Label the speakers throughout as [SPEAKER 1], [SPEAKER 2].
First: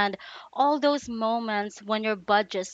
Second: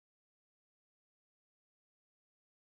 [SPEAKER 1] and all those moments when your budget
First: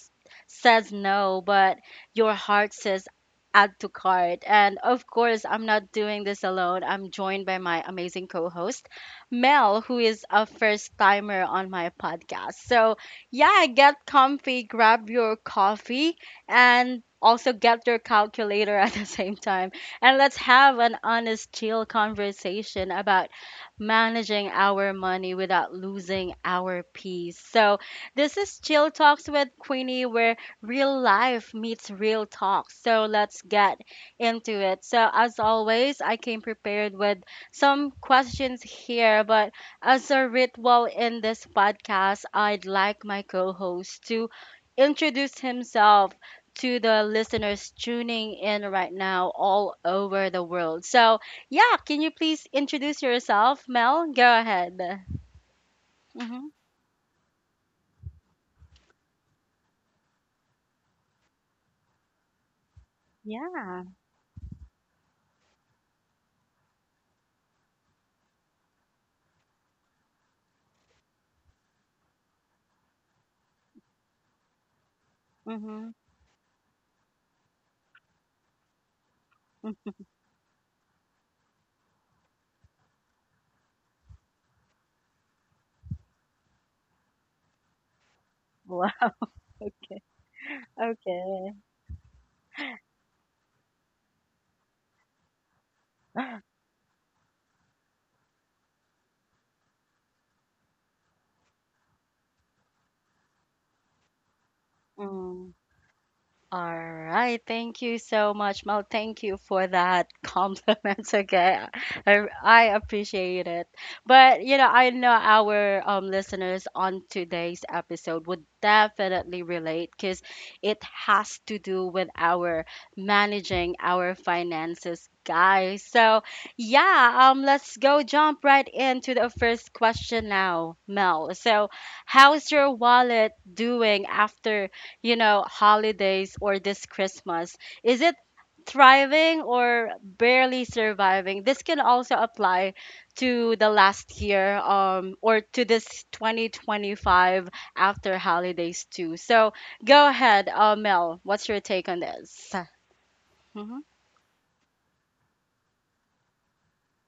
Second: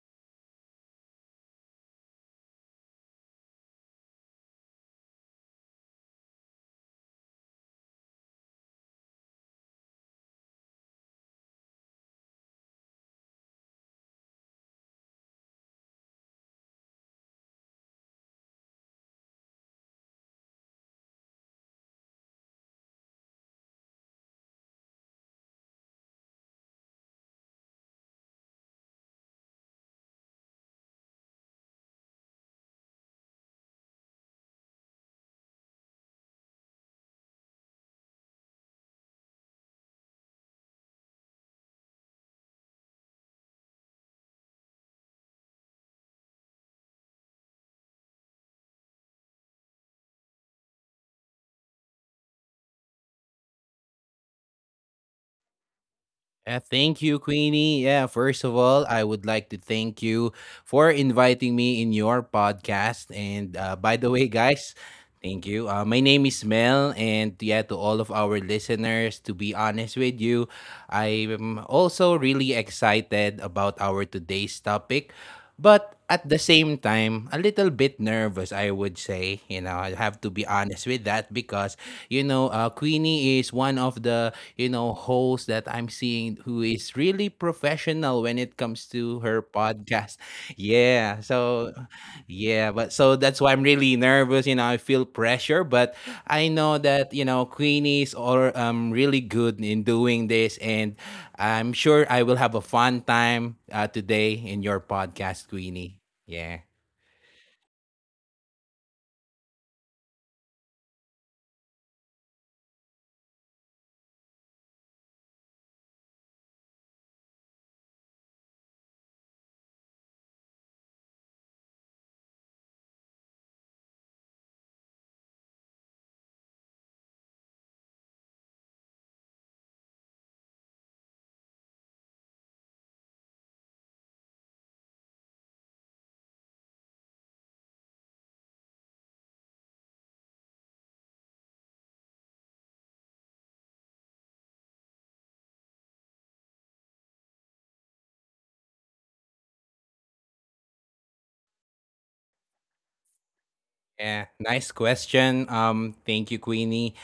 [SPEAKER 1] says no, but your heart says add to cart. And of course, I'm not doing this alone. I'm joined by my amazing co host, Mel, who is a first timer on my podcast. So, yeah, get comfy, grab your coffee, and also get your calculator at the same time. And let's have an honest, chill conversation about managing our money without losing our peace. So, this is Chill Talks with Queenie, where real life meets real talk. So, let's get into it. So, as always, I came prepared with some questions here, but as a ritual in this podcast, I'd like my co host to introduce himself to the listeners tuning in right now all over the world. So, yeah, can you please introduce yourself, Mel? Go ahead. Mm-hmm.
[SPEAKER 2] Thank you, Queenie. Yeah, first of all, I would like to thank you for inviting me in your podcast. And
[SPEAKER 1] Yeah.
[SPEAKER 2] by the way, guys, thank you. My name is Mel, and yeah, to all of our listeners, to be honest with you, I am also really excited about our today's topic.
[SPEAKER 1] Mm-hmm.
[SPEAKER 2] But at the same time, a little bit nervous, I would say. You know, I have to be honest with that because, Queenie is one of the, hosts that I'm seeing who is really professional when it comes to
[SPEAKER 1] Wow.
[SPEAKER 2] her podcast. Yeah.
[SPEAKER 1] Okay.
[SPEAKER 2] So, yeah. But so that's why I'm really nervous. You know, I feel pressure, but I know that, you know, Queenies are really good in doing this. And I'm sure I will have a fun time today in your podcast, Queenie. Yeah.
[SPEAKER 1] All right. Thank you so much, Mel. Thank you for that compliment. Okay. I appreciate it. But, you know, I know our listeners on today's episode would definitely relate because it has to do with our managing our finances, guys. So, yeah, let's go jump right into the first question now, Mel. So, how's your wallet doing after, you know, holidays or this Christmas? Is it thriving or barely surviving? This can also apply to the last year or to this 2025 after holidays too. So go ahead, Mel. What's your take on this? Mm-hmm.
[SPEAKER 2] Yeah, nice question. Thank you, Queenie.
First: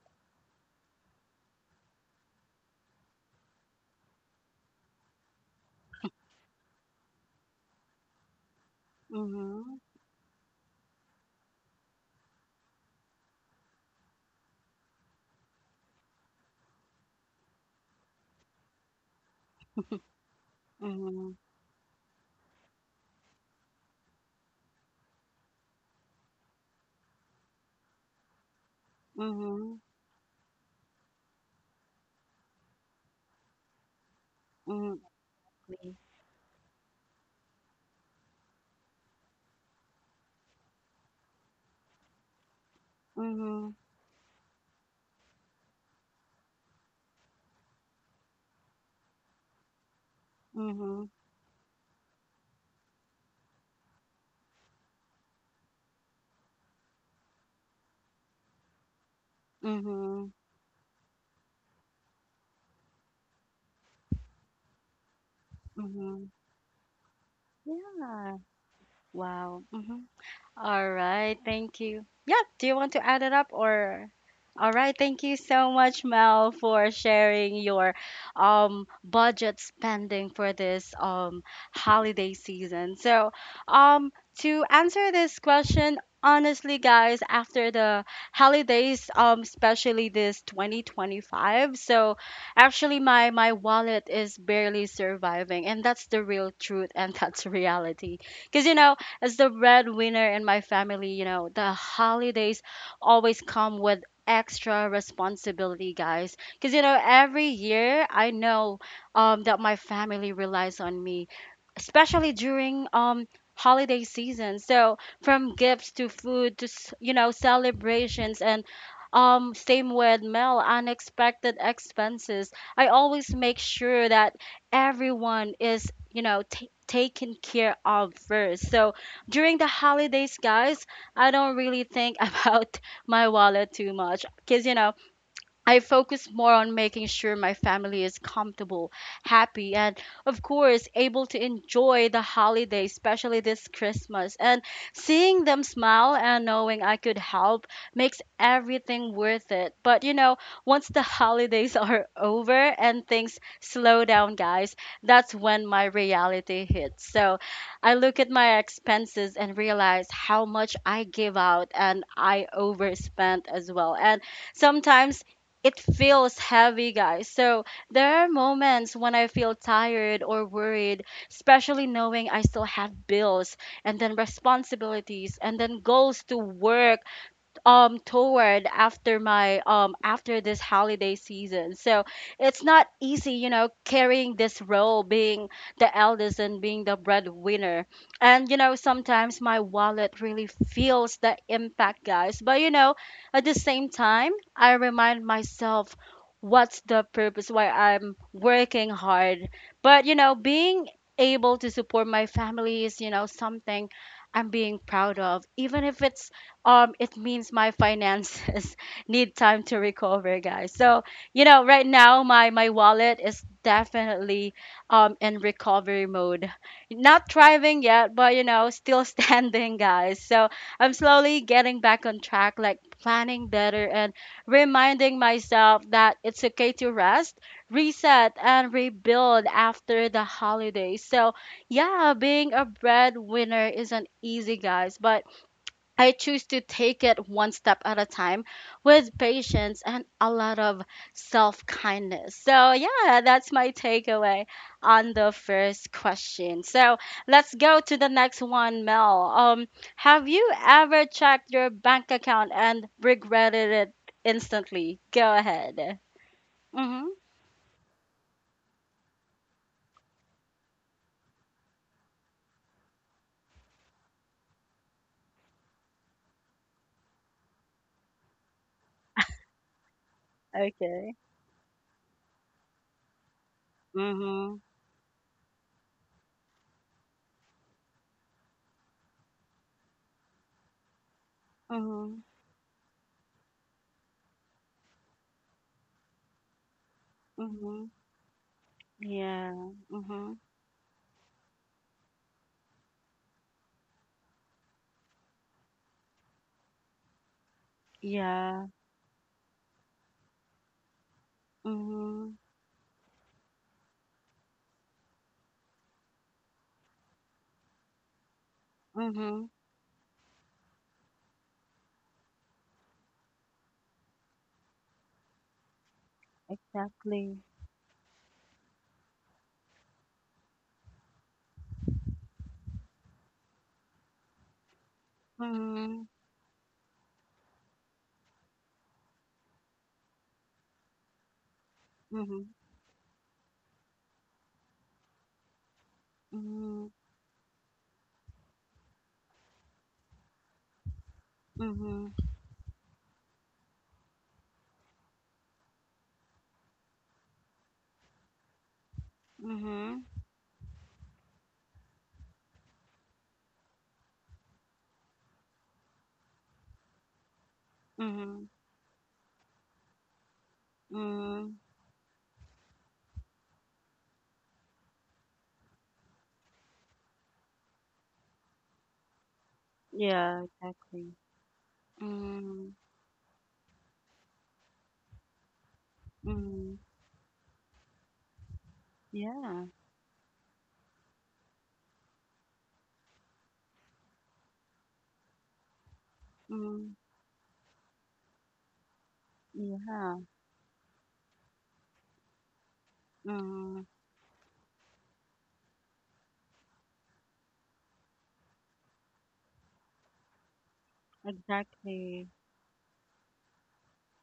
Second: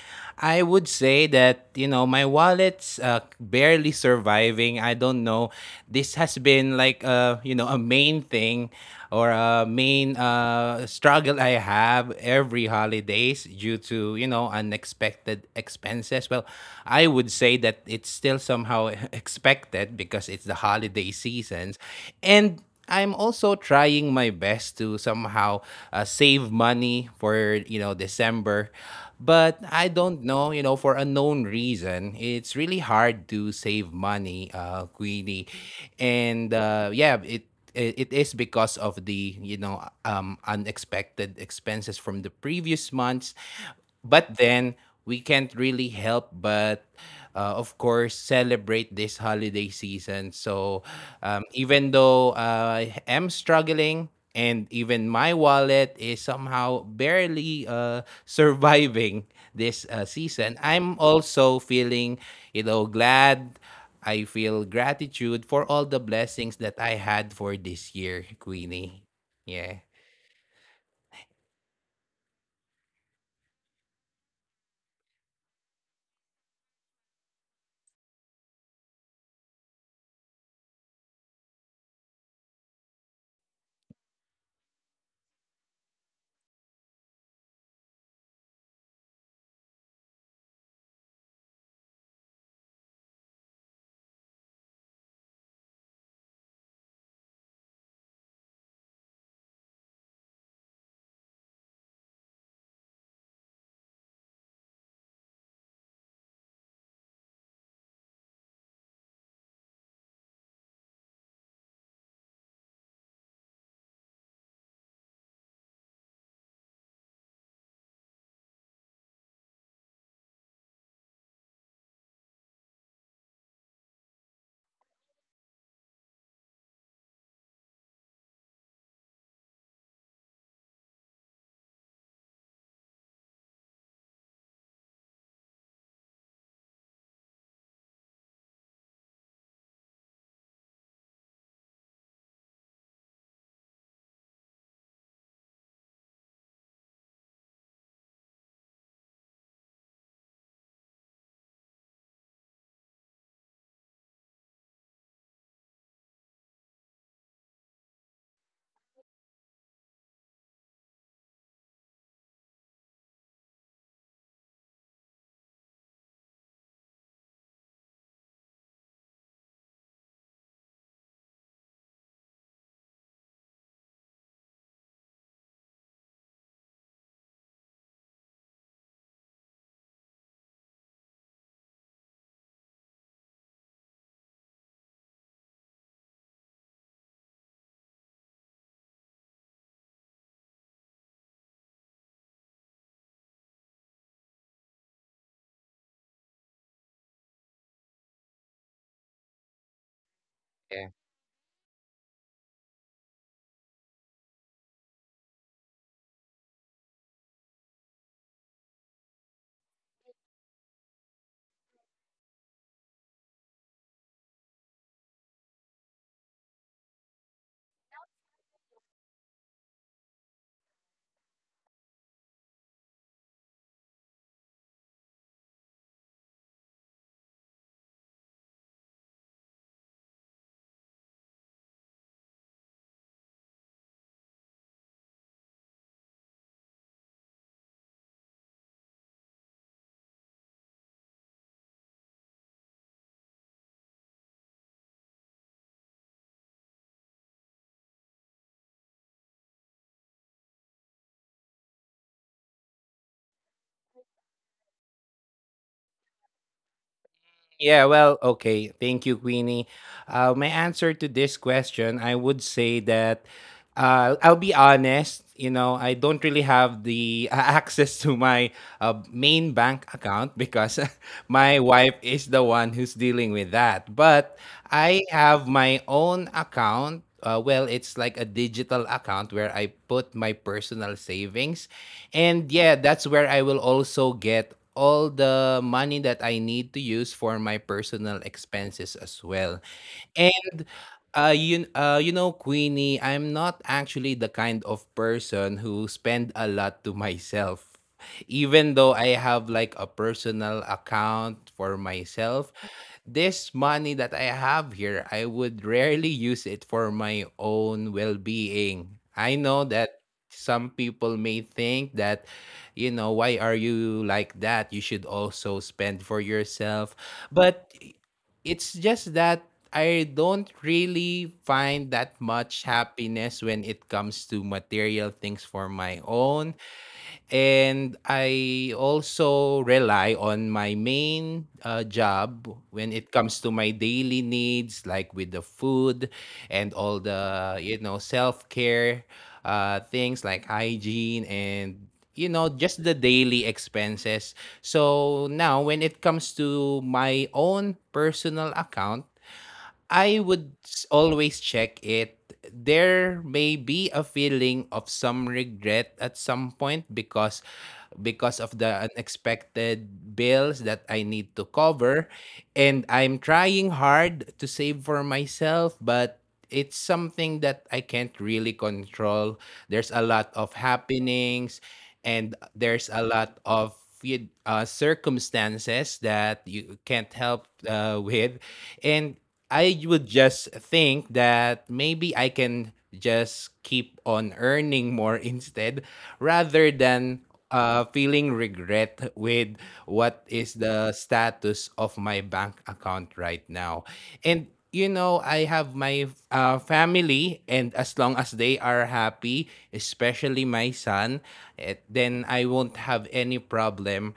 [SPEAKER 2] I would say that you know my wallet's barely surviving. I don't know. This has been like you know a main thing or main struggle I have every holidays due to you know unexpected expenses. Well, I would say that it's still somehow expected because it's the holiday
[SPEAKER 1] Mm-hmm.
[SPEAKER 2] seasons, and I'm also trying my best to somehow save money for you know December, but
[SPEAKER 1] Mm-hmm.
[SPEAKER 2] I don't know you know for unknown reason it's really hard to save money,
[SPEAKER 1] Mm-hmm.
[SPEAKER 2] Queenie, and yeah, it is because of the unexpected expenses from the previous months,
[SPEAKER 1] Mm-hmm.
[SPEAKER 2] but then we can't really help but of course celebrate this holiday season. So
[SPEAKER 1] Mm-hmm.
[SPEAKER 2] even though I am struggling and even my wallet is somehow barely surviving this
[SPEAKER 1] Mm-hmm.
[SPEAKER 2] season, I'm also feeling you know glad. I feel gratitude for all the
[SPEAKER 1] Mm-hmm.
[SPEAKER 2] blessings that I had for this year,
[SPEAKER 1] Yeah.
[SPEAKER 2] Queenie.
[SPEAKER 1] Wow.
[SPEAKER 2] Yeah.
[SPEAKER 1] All right, thank you. Yeah, do you want to add it up or? All right, thank you so much, Mel, for sharing your budget spending for this holiday season. So, um to answer this question, honestly, guys, after the holidays, especially this 2025. So actually my wallet is barely surviving, and that's the real truth, and that's reality. Because, you know, as the breadwinner in my family, you know, the holidays always come with extra responsibility, guys. Because, you know, every year I know that my family relies on me, especially during holiday season. So from gifts to food to you know, celebrations, and same with Mel, unexpected expenses, I always make sure that everyone is, you know, ta taken care of first. So during the holidays, guys, I don't really think about my wallet too much, because, you know, I focus more on making sure my family is comfortable, happy, and of course, able to enjoy the holiday, especially this Christmas. And seeing them smile and knowing I could help makes everything worth it. But you know, once the holidays are over and things slow down, guys, that's when my reality hits. So I look at my expenses and realize how much I give out and I overspent as well. And sometimes it feels heavy, guys. So there are moments when I feel tired or worried, especially knowing I still have bills and then responsibilities and then goals to work toward after my after this holiday season. So it's not easy, you know, carrying this role, being the eldest and being the breadwinner. And you know, sometimes my wallet really feels the impact, guys. But you know, at the same time, I remind myself what's the purpose why I'm working hard. But you know,
[SPEAKER 2] Yeah.
[SPEAKER 1] being able to support my family is, you know, something I'm being proud of, even if it's it means my finances need time to recover, guys. So you know, right now, my wallet is definitely in recovery mode, not thriving yet, but you know, still standing, guys. So I'm slowly getting back on track, like planning better and reminding myself that it's okay to rest, reset, and rebuild after the holidays. So yeah, being a breadwinner isn't easy, guys, but I choose to take it one step at a time with patience and a lot of self kindness. So, yeah, that's my takeaway on the first question. So, let's go to the next one, Mel. Have you ever checked your bank account and regretted it instantly? Go ahead. Mm-hmm.
[SPEAKER 2] Yeah, well, okay. Thank you, Queenie. My answer to this question, I would say that I'll be honest, you know, I don't really have the access to my main bank account because
[SPEAKER 1] Okay.
[SPEAKER 2] my wife is the one who's dealing with that. But
[SPEAKER 1] Mm-hmm.
[SPEAKER 2] I have my own account. Well, it's like a digital account where I put my personal savings.
[SPEAKER 1] Mm-hmm.
[SPEAKER 2] And yeah, that's where I will also get all the money that I need to use for my
[SPEAKER 1] Mm-hmm.
[SPEAKER 2] personal expenses as
[SPEAKER 1] Yeah.
[SPEAKER 2] well.
[SPEAKER 1] Mm-hmm.
[SPEAKER 2] And you know, Queenie, I'm not actually the kind of person who spend a lot to myself.
[SPEAKER 1] Yeah.
[SPEAKER 2] Even though I have like a personal account for
[SPEAKER 1] Mm-hmm.
[SPEAKER 2] myself, this money that I have here, I would rarely use it for my own well being. I
[SPEAKER 1] Mm-hmm.
[SPEAKER 2] know that some people may think that, you know, why are you like that? You should also spend for yourself.
[SPEAKER 1] Exactly.
[SPEAKER 2] But it's just that I don't really find that much happiness when it comes to material things for my
[SPEAKER 1] Mhm.
[SPEAKER 2] own. And I also rely on my main
[SPEAKER 1] Mhm.
[SPEAKER 2] job when it comes to my daily needs, like with the food and
[SPEAKER 1] Mhm.
[SPEAKER 2] all the, you know, self care things like hygiene and,
[SPEAKER 1] Mhm.
[SPEAKER 2] you know, just the daily expenses. So now, when it comes to my own personal account,
[SPEAKER 1] Mhm.
[SPEAKER 2] I would always check it. There may be a feeling of some regret at some point because of
[SPEAKER 1] Mhm.
[SPEAKER 2] the unexpected bills that I need to
[SPEAKER 1] Mm.
[SPEAKER 2] cover, and I'm trying hard to save for myself, but it's something that I can't really control. There's a lot
[SPEAKER 1] Yeah,
[SPEAKER 2] of
[SPEAKER 1] exactly.
[SPEAKER 2] happenings, and
[SPEAKER 1] Mm.
[SPEAKER 2] there's a lot of circumstances that you
[SPEAKER 1] Mm.
[SPEAKER 2] can't help with, and
[SPEAKER 1] Yeah.
[SPEAKER 2] I would just think that maybe I can just keep on earning more instead rather
[SPEAKER 1] Mm.
[SPEAKER 2] than feeling regret with
[SPEAKER 1] Yeah.
[SPEAKER 2] what is the status of my bank account right
[SPEAKER 1] Mm.
[SPEAKER 2] now. And you know, I have my family, and as long as they are happy, especially my son, eh,
[SPEAKER 1] Exactly.
[SPEAKER 2] then I won't have any problem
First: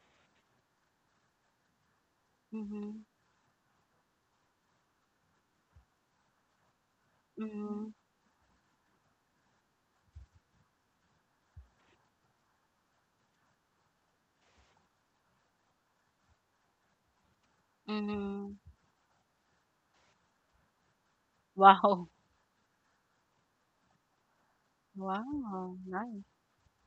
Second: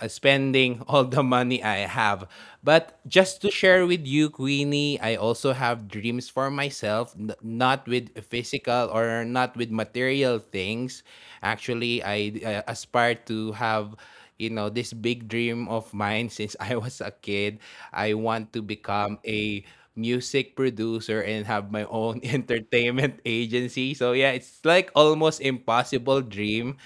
[SPEAKER 2] spending all the money I have. But
[SPEAKER 1] Mhm.
[SPEAKER 2] just to share with you, Queenie, I also have dreams for myself, not
[SPEAKER 1] Mhm.
[SPEAKER 2] with physical or not with material things. Actually, I aspire to have you know this big dream of mine since I was a kid. I want
[SPEAKER 1] Mhm.
[SPEAKER 2] to become a music producer and have my
[SPEAKER 1] Wow.
[SPEAKER 2] own entertainment agency. So yeah, it's like almost
[SPEAKER 1] Wow, nice.
[SPEAKER 2] impossible dream.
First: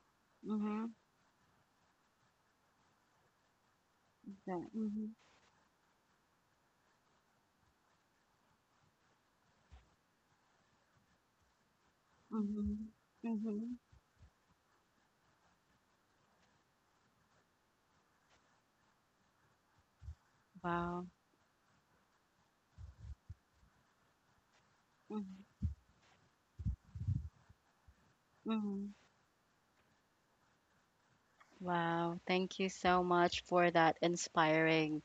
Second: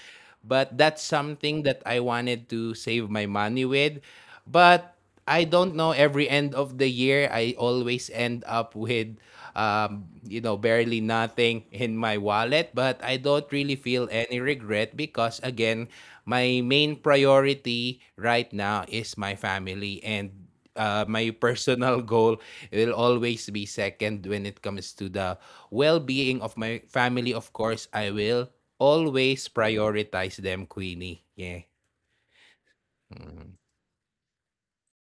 [SPEAKER 2] But
[SPEAKER 1] Mhm.
[SPEAKER 2] that's something that I wanted to save my money with.
[SPEAKER 1] Yeah.
[SPEAKER 2] But
[SPEAKER 1] Mhm.
[SPEAKER 2] I don't know, every end of the year I always end up with you know barely nothing in my wallet,
[SPEAKER 1] Mhm.
[SPEAKER 2] but I don't really
[SPEAKER 1] Mhm.
[SPEAKER 2] feel any regret because again, my main priority right now is my family, and
[SPEAKER 1] Wow.
[SPEAKER 2] my personal goal will always be second. When it comes to
[SPEAKER 1] Mhm.
[SPEAKER 2] the well-being of my family, of course I will
[SPEAKER 1] Mhm.
[SPEAKER 2] always prioritize them, Queenie. Yeah.
[SPEAKER 1] Wow, thank you so much
[SPEAKER 2] Mm.
[SPEAKER 1] for that inspiring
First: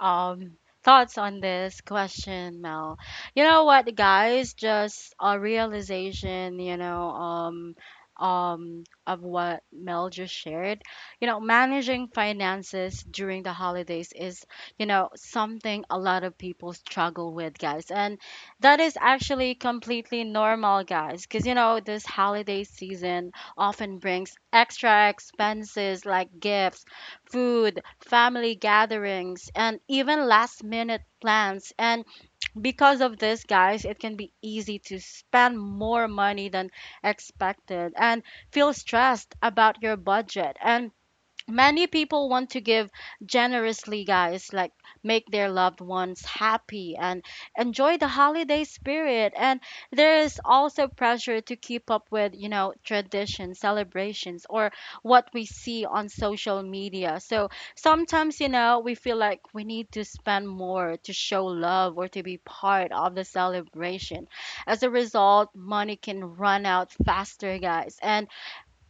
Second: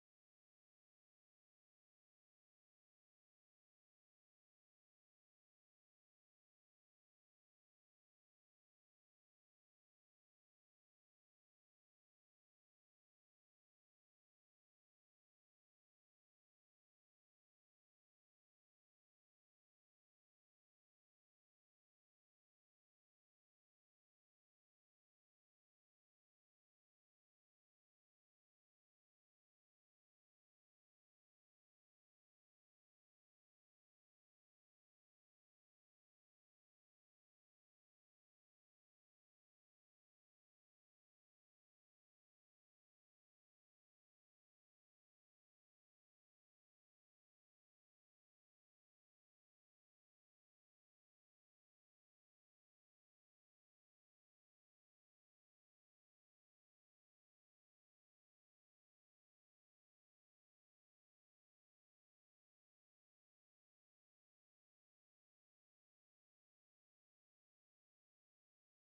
[SPEAKER 1] um thoughts on this question, Mel. You know what, guys? Just a realization, you know, of what Mel just shared. You know, managing finances during the holidays is, you know, something a lot of people struggle with, guys. And that is actually completely normal, guys, because, you know, this holiday season often brings extra expenses like gifts, food, family gatherings, and even last minute plans. And because of this, guys, it can be easy to spend more money than expected and feel stressed about your budget. And many people want to give generously, guys, like make their loved ones happy and enjoy the holiday spirit. And there is also pressure to keep up with, you know, traditions, celebrations, or what we see on social media. So sometimes, you know, we feel like we need to spend more to show love or to be part of the celebration. As a result, money can run out faster, guys. And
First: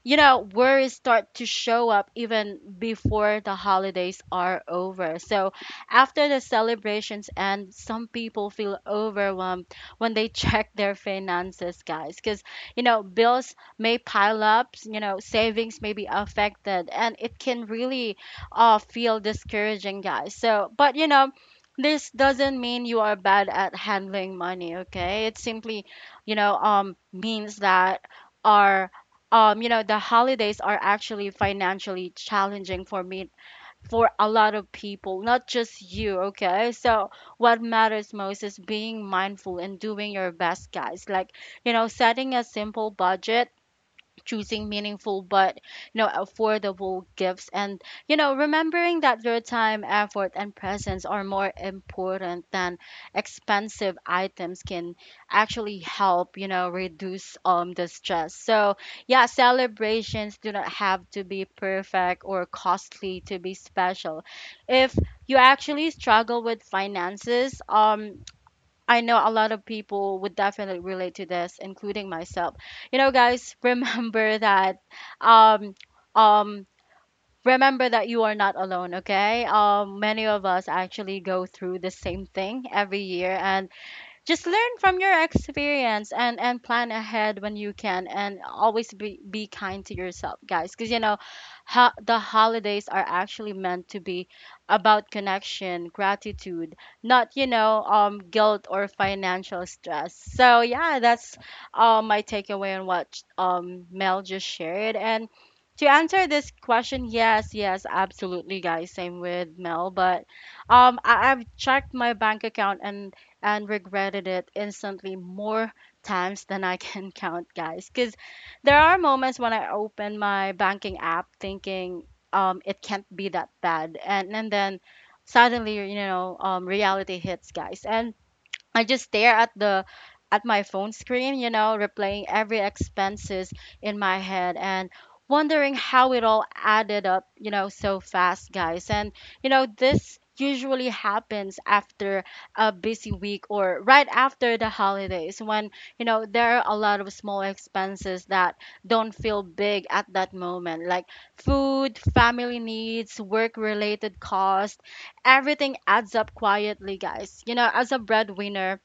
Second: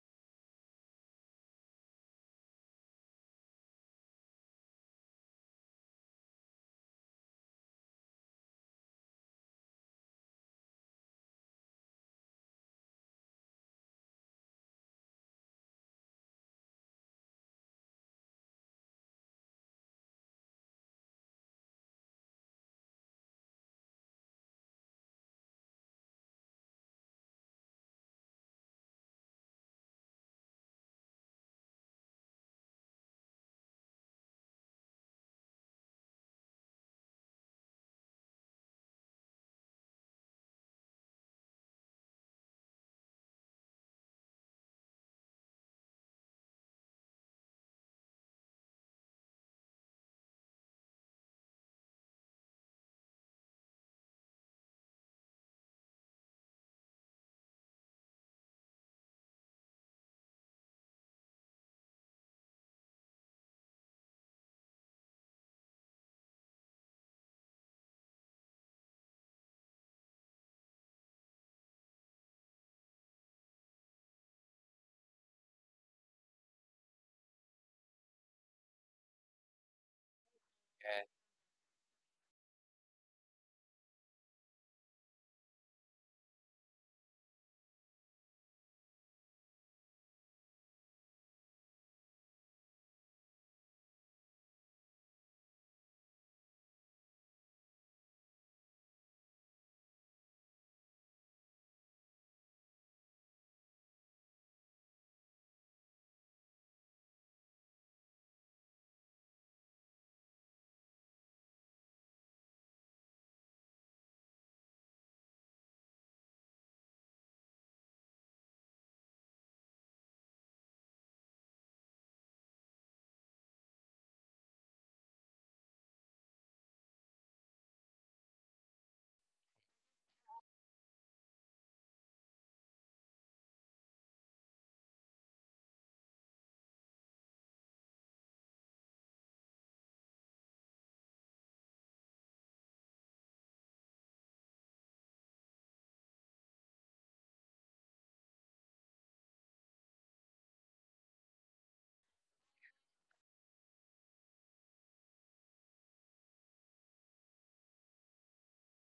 [SPEAKER 1] you know, worries start to show up even before the holidays are over. So after the celebrations end, some people feel overwhelmed when they check their finances, guys, because, you know, bills may pile up, you know, savings may be affected, and it can really feel discouraging, guys. So but you know, this doesn't mean you are bad at handling money, okay? It simply, you know, means that our you know, the holidays are actually financially challenging for me, for a lot of people, not just you, okay? So, what matters most is being mindful and doing your best, guys. Like, you know, setting a simple budget, choosing meaningful but, you know, affordable gifts, and you know, remembering that your time, effort, and presence are more important than expensive items can actually help, you know, reduce the stress. So yeah, celebrations do not have to be perfect or costly to be special. If you actually struggle with finances, I know a lot of people would definitely relate to this, including myself. You know, guys, um um remember that you are not alone, okay? Many of us
[SPEAKER 2] Yeah.
[SPEAKER 1] actually go through the same thing every year, and just learn from your experience, and plan ahead when you can, and always be kind to yourself, guys, because you know, the holidays are actually meant to be about connection, gratitude, not, you know, guilt or financial stress. So yeah, that's my takeaway on what Mel just shared. And to answer this question, yes, yes, absolutely, guys, same with Mel. But I've checked my bank account and regretted it instantly more times than I can count, guys. Because there are moments when I open my banking app thinking, it can't be that bad, and then suddenly, you know, reality hits, guys, and I just stare at the, at my phone screen, you know, replaying every expenses in my head and wondering how it all added up, you know, so fast, guys. And you know, this usually happens after a busy week or right after the holidays when, you know, there are a lot of small expenses that don't feel big at that moment, like food, family needs, work-related costs, everything adds up quietly, guys. You know, as a breadwinner,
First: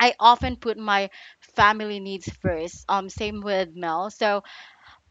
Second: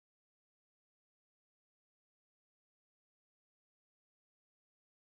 [SPEAKER 1] I often put my family needs first. Same with Mel. So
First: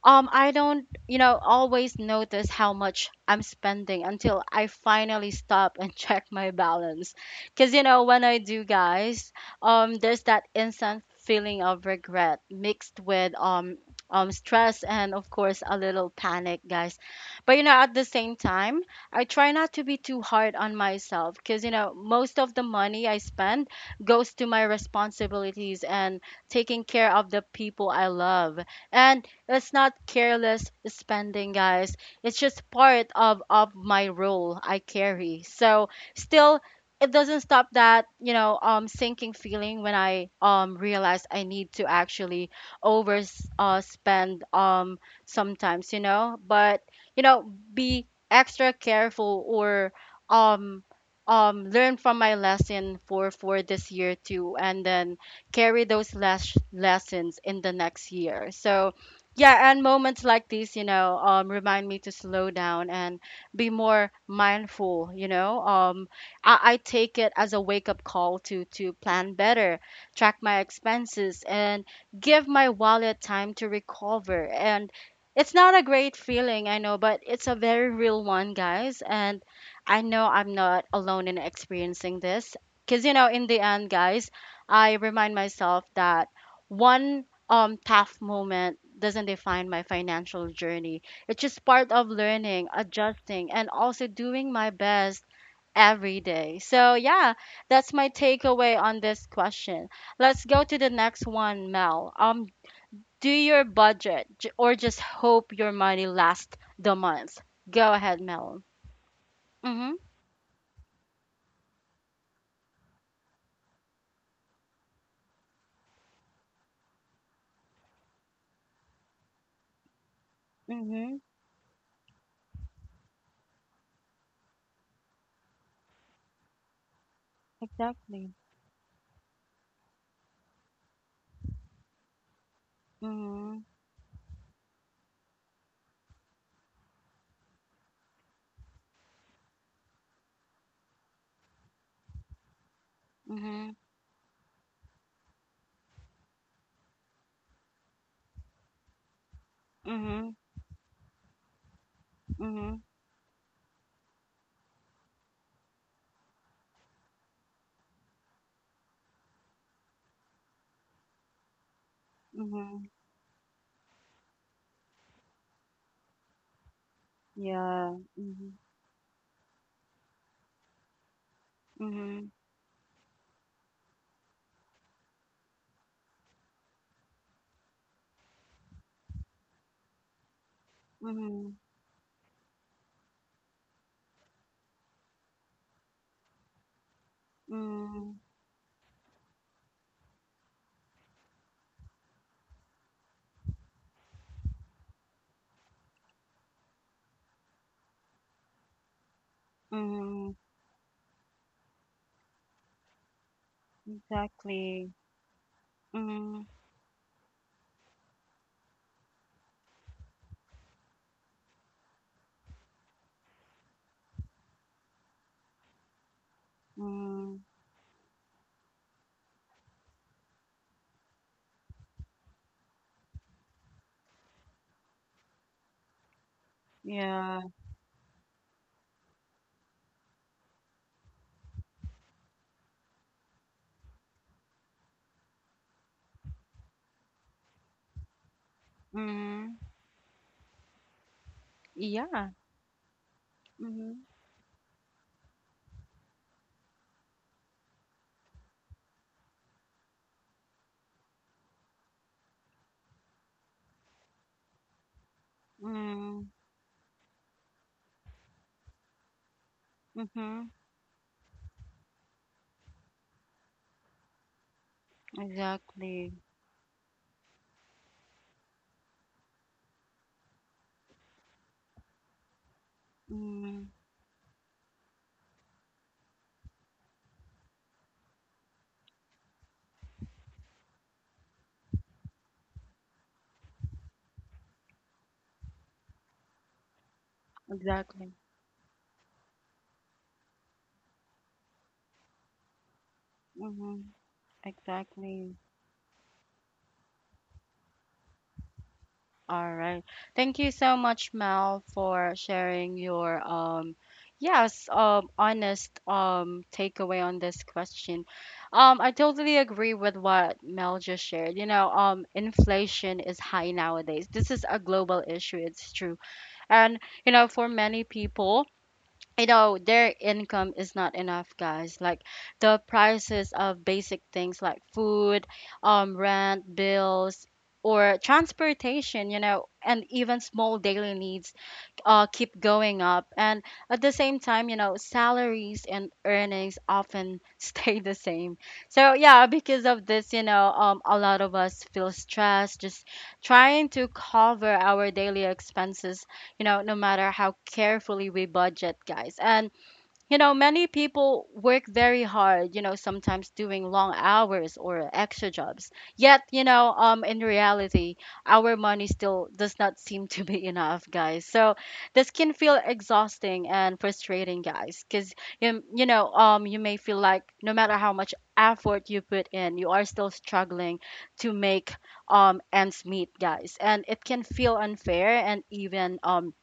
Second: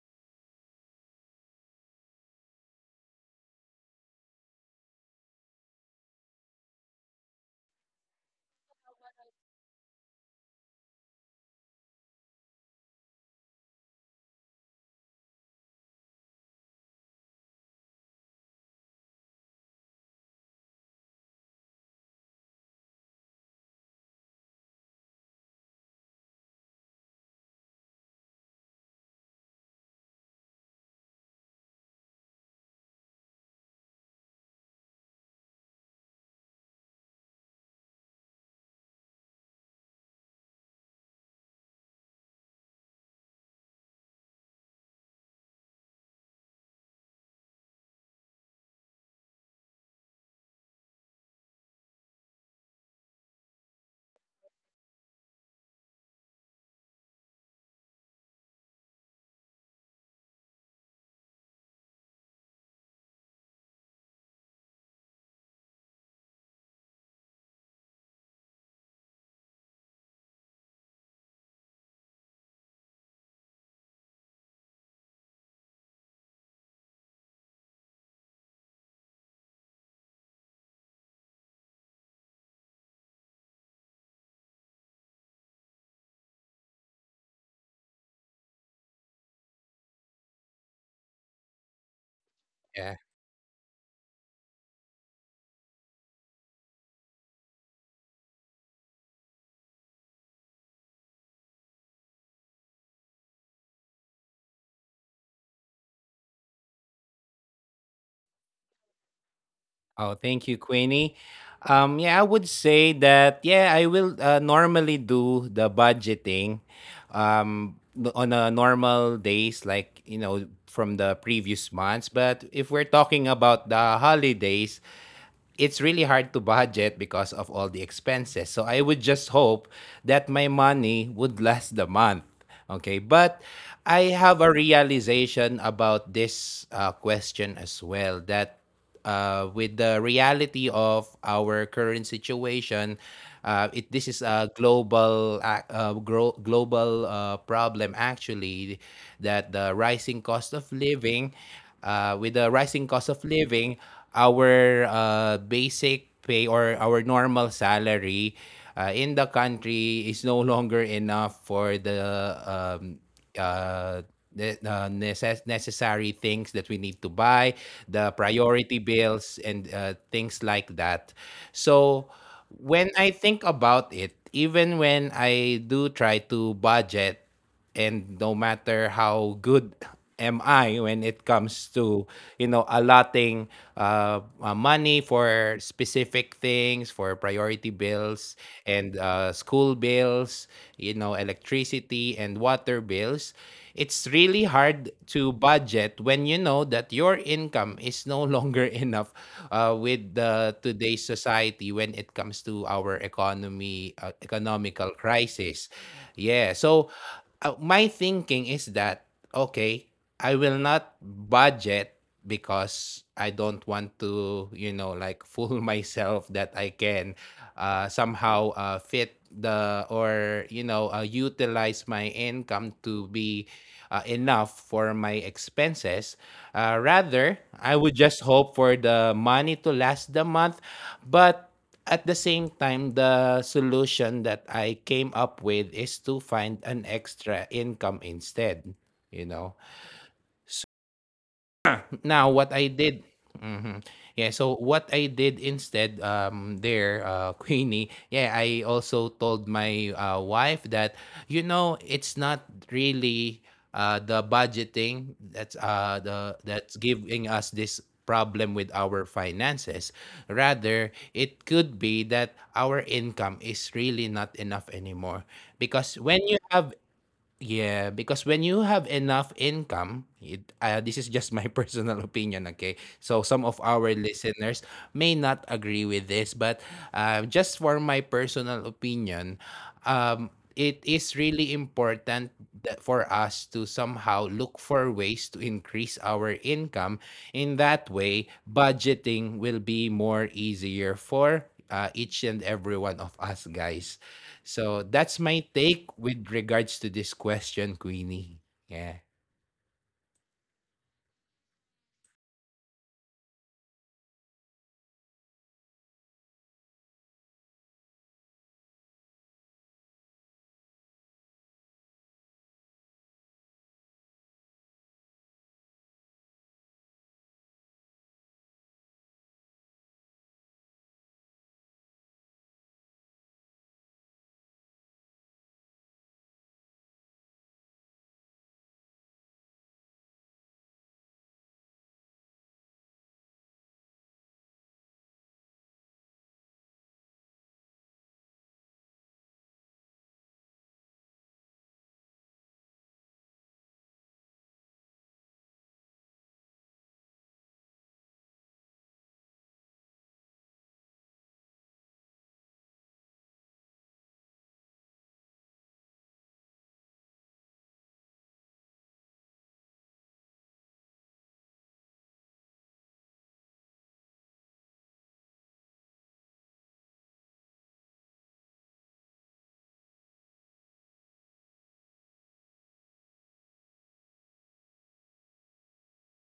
[SPEAKER 1] I don't, you know, always notice how much I'm spending until I finally stop and check my balance. Cause you know, when I do, guys, there's that instant feeling of regret mixed with stress and of course a little panic, guys. But you know, at the same time, I try not to be too hard on myself. Cause you know, most of the money I spend goes to my responsibilities and taking care of the people I love. And it's not careless spending, guys. It's just part of my role I carry. So still it doesn't stop that, you know, sinking feeling when I realize I need to actually over spend sometimes, you know, but you know, be extra careful or um learn from my lesson for this year too and then carry those lessons in the next year. So yeah, and moments like these, you know, remind me to slow down and be more mindful, you know. I take it as a wake-up call to plan better, track my expenses, and give my wallet time to recover. And it's not a great feeling, I know, but it's a very real one, guys. And I know I'm not alone in experiencing this, because, you know, in the end, guys, I remind myself that one tough moment doesn't define my financial journey. It's just part of learning,
[SPEAKER 2] Yeah.
[SPEAKER 1] adjusting, and also doing my best every day. So yeah, that's my takeaway on this question. Let's go to the next one, Mel. Do your budget or just hope your money lasts the month. Go ahead, Mel. Mhm.
[SPEAKER 2] Oh, thank you, Queenie. Yeah, I would say that, yeah, I will normally do the budgeting on a normal days, like, you know, from
[SPEAKER 1] Mhm.
[SPEAKER 2] the previous months. But if we're talking about the holidays, it's really hard to budget because of all the
[SPEAKER 1] Exactly.
[SPEAKER 2] expenses. So I would just hope that my money would last the month. Okay.
[SPEAKER 1] Mhm.
[SPEAKER 2] But I have a realization about this question as well, that with the reality of our current situation,
[SPEAKER 1] Mhm.
[SPEAKER 2] this is a global problem actually, that the
[SPEAKER 1] Mhm.
[SPEAKER 2] rising cost of living with
[SPEAKER 1] Mhm.
[SPEAKER 2] the rising cost of living, our basic pay or our normal salary in the country is no longer enough for the
[SPEAKER 1] Mhm.
[SPEAKER 2] um, uh, necessary things that we need to buy,
[SPEAKER 1] Yeah.
[SPEAKER 2] the
[SPEAKER 1] Mhm.
[SPEAKER 2] priority bills, and things like that.
[SPEAKER 1] Mhm.
[SPEAKER 2] So, when I think about it, even when I do try to budget, and no matter how good am I when it
[SPEAKER 1] Mhm.
[SPEAKER 2] comes to you know allotting money for specific things, for priority
[SPEAKER 1] Mm,
[SPEAKER 2] bills and school bills, you know, electricity and water bills, it's really hard to budget when you know that your income is no longer enough
[SPEAKER 1] mm,
[SPEAKER 2] with the today's society when it comes to our economy
[SPEAKER 1] exactly.
[SPEAKER 2] economical crisis.
[SPEAKER 1] Mm,
[SPEAKER 2] Yeah, so my thinking is that okay, I will not budget because I don't want to, you know, like fool myself that I can
[SPEAKER 1] mm,
[SPEAKER 2] somehow fit the, or you know utilize my income to be enough for my expenses.
[SPEAKER 1] yeah.
[SPEAKER 2] Rather, I would just hope for the money to last the month, but at the same time, the solution that I came up with is to find an extra income instead, you know?
[SPEAKER 1] Mm,
[SPEAKER 2] Now
[SPEAKER 1] yeah.
[SPEAKER 2] what I did Mhm.
[SPEAKER 1] Mm,
[SPEAKER 2] Yeah, so what I did instead, there Queenie, yeah, I also told my wife that you know it's not really uh the budgeting that's uh
[SPEAKER 1] mm,
[SPEAKER 2] the that's giving us this problem with our finances.
[SPEAKER 1] mm-hmm,
[SPEAKER 2] Rather, it could be that our income is really not enough anymore because
[SPEAKER 1] exactly.
[SPEAKER 2] when you have yeah, because when you have enough income, this is just my personal opinion, okay? So some
[SPEAKER 1] Mm,
[SPEAKER 2] of our listeners may not agree with this, but just for my personal opinion, um, it is really important that for us to somehow look for ways to increase our income. In that
[SPEAKER 1] exactly.
[SPEAKER 2] way, budgeting will be more easier for each and every one of us,
[SPEAKER 1] Mm-hmm,
[SPEAKER 2] guys. So that's
[SPEAKER 1] exactly.
[SPEAKER 2] my take with regards to this question, Queenie. Yeah.
[SPEAKER 1] All right. Thank you so much, Mel, for sharing your yes, honest takeaway on this question. I totally agree with what Mel just shared. You know, inflation is high nowadays. This is a global issue, it's true. And you know, for many people, you know, their income is not enough, guys, like the prices of basic things like food, rent, bills, or transportation, you know, and even small daily needs keep going up. And at the same time, you know, salaries and earnings often stay the same. So yeah, because of this, you know, a lot of us feel stressed just trying to cover our daily expenses, you know, no matter how carefully we budget, guys. And you know, many people work very hard, you know, sometimes doing long hours or extra jobs. Yet, you know, in reality, our money still does not seem to be enough, guys. So this can feel exhausting and frustrating, guys, because you know, you may feel like no matter how much effort you put in, you are still struggling to make ends meet, guys, and it can feel unfair and even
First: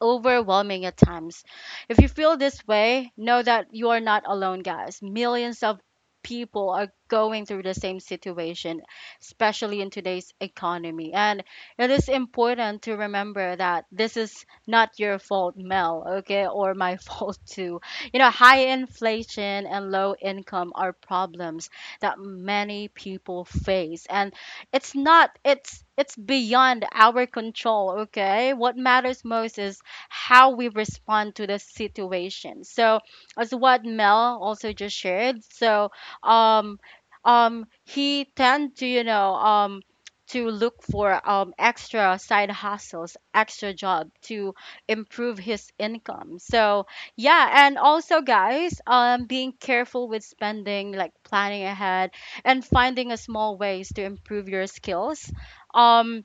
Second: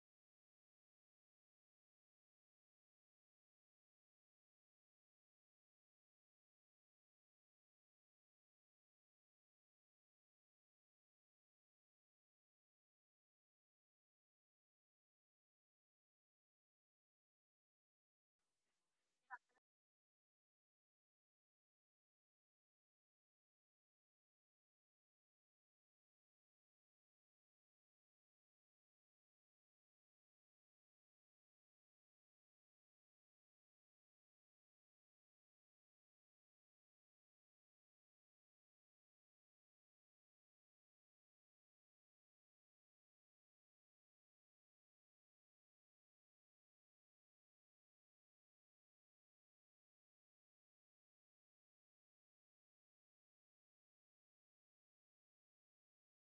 [SPEAKER 1] overwhelming at times. If you feel this way, know that you are not alone, guys. Millions of people are going through the same situation, especially in today's economy. And it is important to remember that this is not your fault, Mel, okay, or my fault too. You know, high inflation and low income are problems that many people face. And it's not it's it's beyond our control, okay? What matters most is how we respond to the situation. So, as what Mel also just shared, so um, he tend to, you know, to look for extra side hustles, extra job to improve his income. So yeah, and also guys, being careful with spending, like planning ahead, and finding a small ways to improve your skills. Um,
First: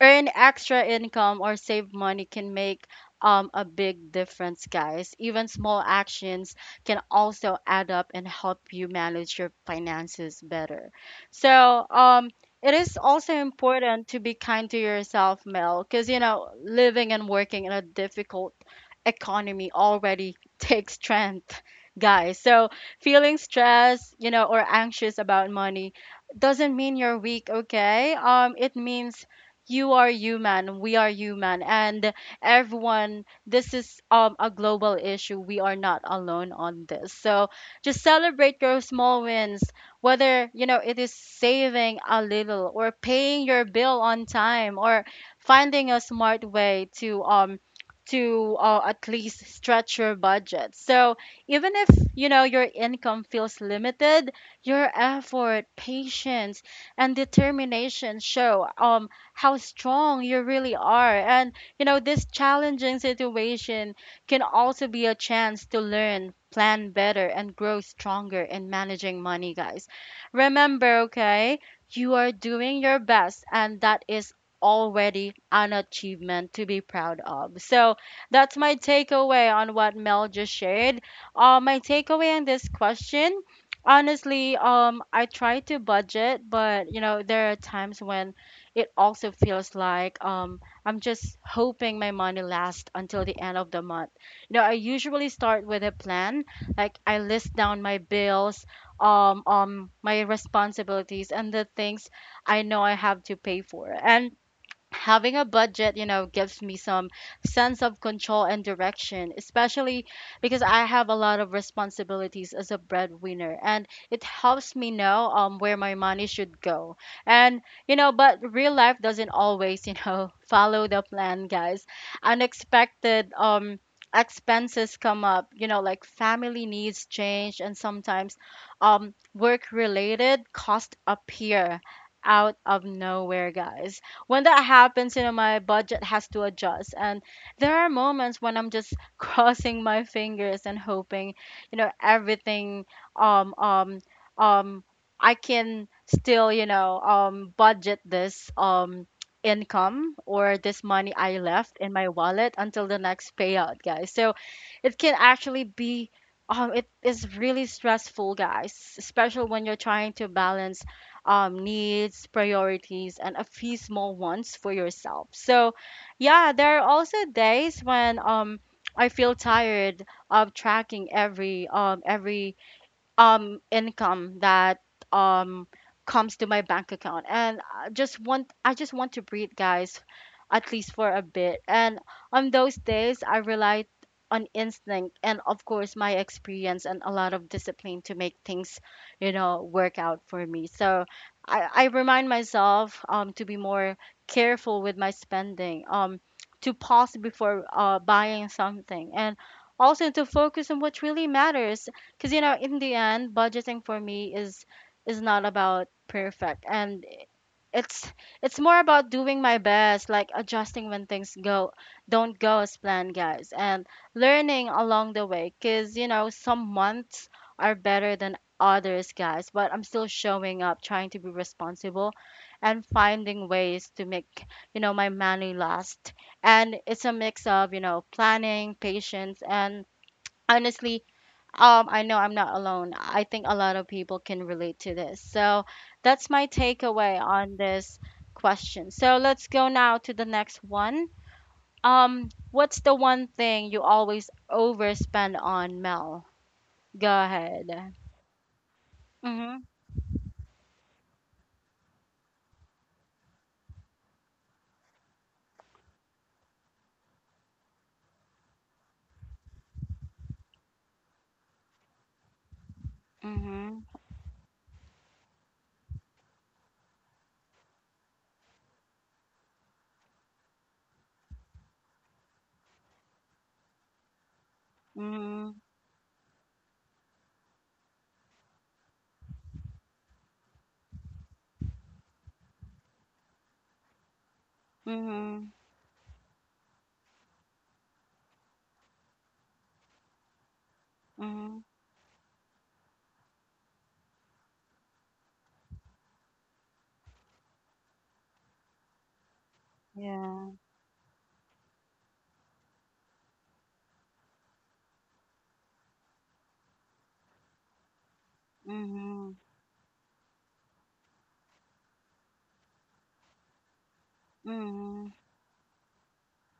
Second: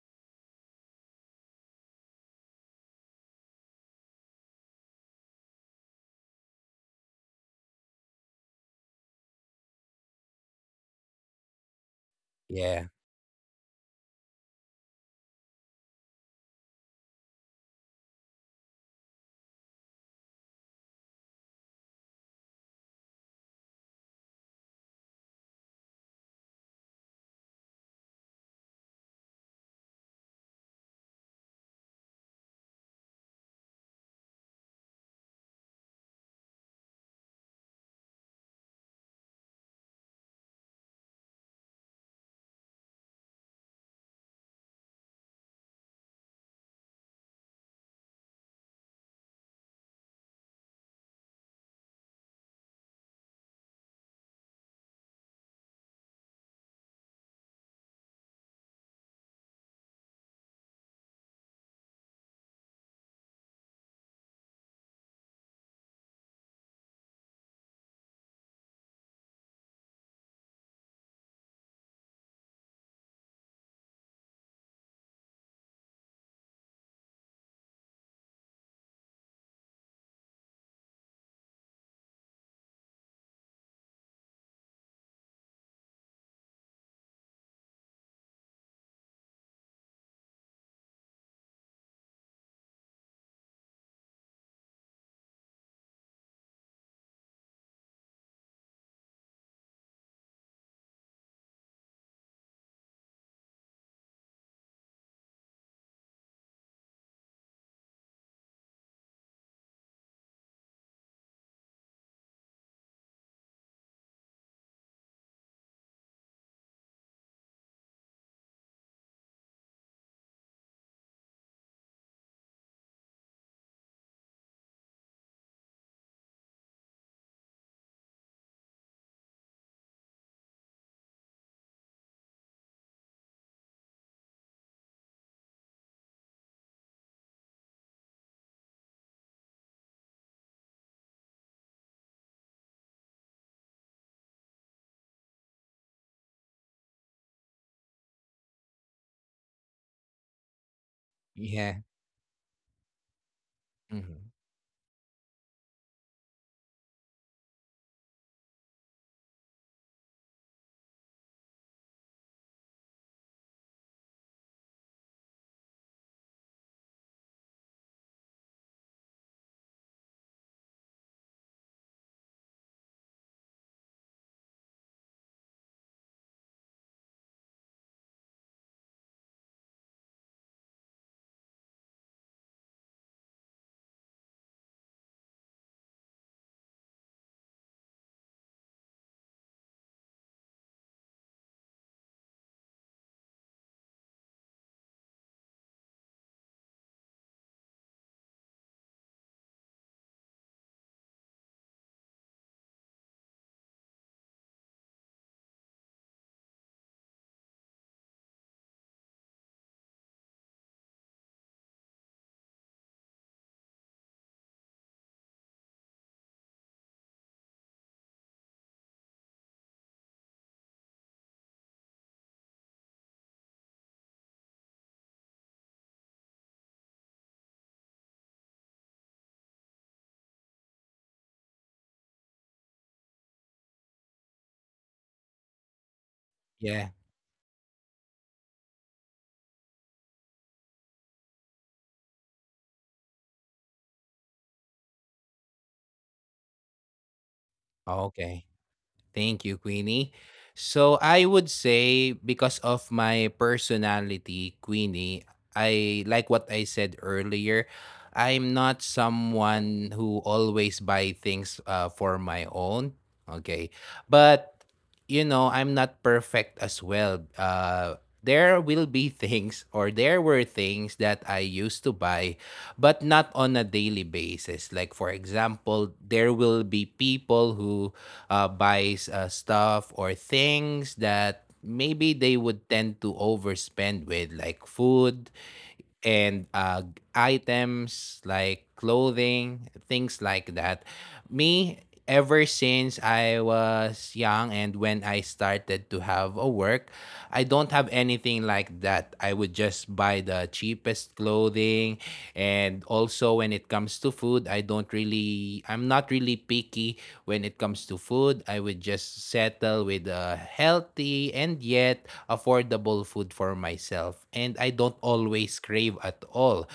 [SPEAKER 1] earn extra income or save money can make a big difference, guys. Even small actions can also add up and help you manage your finances better. So, it
[SPEAKER 2] Yeah.
[SPEAKER 1] is also important to be kind to yourself, Mel, because you know, living and working in a difficult economy already takes strength, guys. So, feeling stressed, you know, or anxious about money doesn't mean you're weak, okay? It means you are human, we are human, and everyone, this is a global issue. We are not alone on this. So just celebrate your small wins, whether you know it is saving a little or paying your bill on time or finding a smart way to at least stretch your budget. So even if you know your income feels limited, your effort, patience, and determination show how strong you really are. And, you know, this challenging situation can also be a chance to learn, plan better, and grow stronger in managing money, guys. Remember, okay, you are doing your best, and that is already an achievement to be proud of. So that's my takeaway on what Mel just shared. My takeaway on this question, honestly, I try to budget, but you know, there are times when it also feels like, I'm just hoping my money lasts until the end of the month. You know, I usually start with a plan, like I list down my bills, my responsibilities, and the things I know I have to pay for. And having a budget, you know, gives me some sense of control and direction, especially because I have a lot of responsibilities as a breadwinner, and it helps me know where my money should go. And you know, but real life doesn't always, you know, follow the plan, guys. Unexpected expenses come up, you know, like family needs change, and sometimes work related costs appear out of nowhere, guys. When that happens, you know, my budget has to adjust. And there are moments when I'm just crossing my fingers and hoping, you know, everything, um um um I can still, you know, budget this income or this money I
[SPEAKER 2] Yeah.
[SPEAKER 1] left in my wallet until the next payout, guys.
[SPEAKER 2] Hmm.
[SPEAKER 1] So it can actually be, it is really stressful, guys, especially when you're trying to balance needs, priorities, and a few small ones for yourself. So, yeah, there are also days when, I feel tired of tracking every income that um comes to my bank account, and I just want to breathe, guys, at least for a bit. And on those days I relied on instinct and of course my experience and a lot of discipline to make things, you know, work out for me. So I remind myself to be more careful with my spending, to pause before buying something, and also to focus on what really matters. Because you know, in the end, budgeting for me is not about perfect, and it's it's more about doing my best, like adjusting when things go don't go as planned, guys, and learning along the way. Because you know, some months are better than others, guys, but I'm still showing up, trying to be responsible and finding ways to make, you know, my money last. And it's a mix of, you know, planning, patience, and honestly, I know I'm not alone. I think a lot of people can relate to this. So that's my
[SPEAKER 2] Yeah.
[SPEAKER 1] takeaway on this question. So let's go now to the next one. What's the one thing you always overspend on, Mel? Go ahead.
[SPEAKER 2] Okay. Thank you,
[SPEAKER 1] Mhm.
[SPEAKER 2] Queenie. So I would say because of my personality, Queenie, I like what I said earlier. I'm not someone who always buy things for my own. Okay.
[SPEAKER 1] Mhm.
[SPEAKER 2] But you know, I'm not perfect as well. Uh, there will be things, or there were things that I used to buy but not on a daily basis. Like for
[SPEAKER 1] Mhm.
[SPEAKER 2] example, there will be people who buys stuff or things that maybe they would tend to overspend with, like food
[SPEAKER 1] Mhm.
[SPEAKER 2] and items like clothing, things like that.
[SPEAKER 1] Mhm.
[SPEAKER 2] Me, ever since I was young and when I started to have a work, I don't have anything like that. I would just buy the
[SPEAKER 1] Yeah.
[SPEAKER 2] cheapest clothing, and also when it comes to food, I'm not really picky when it comes to food. I would just
[SPEAKER 1] Mhm.
[SPEAKER 2] settle with a healthy and yet affordable food for myself, and I don't
[SPEAKER 1] Mhm.
[SPEAKER 2] always crave at all.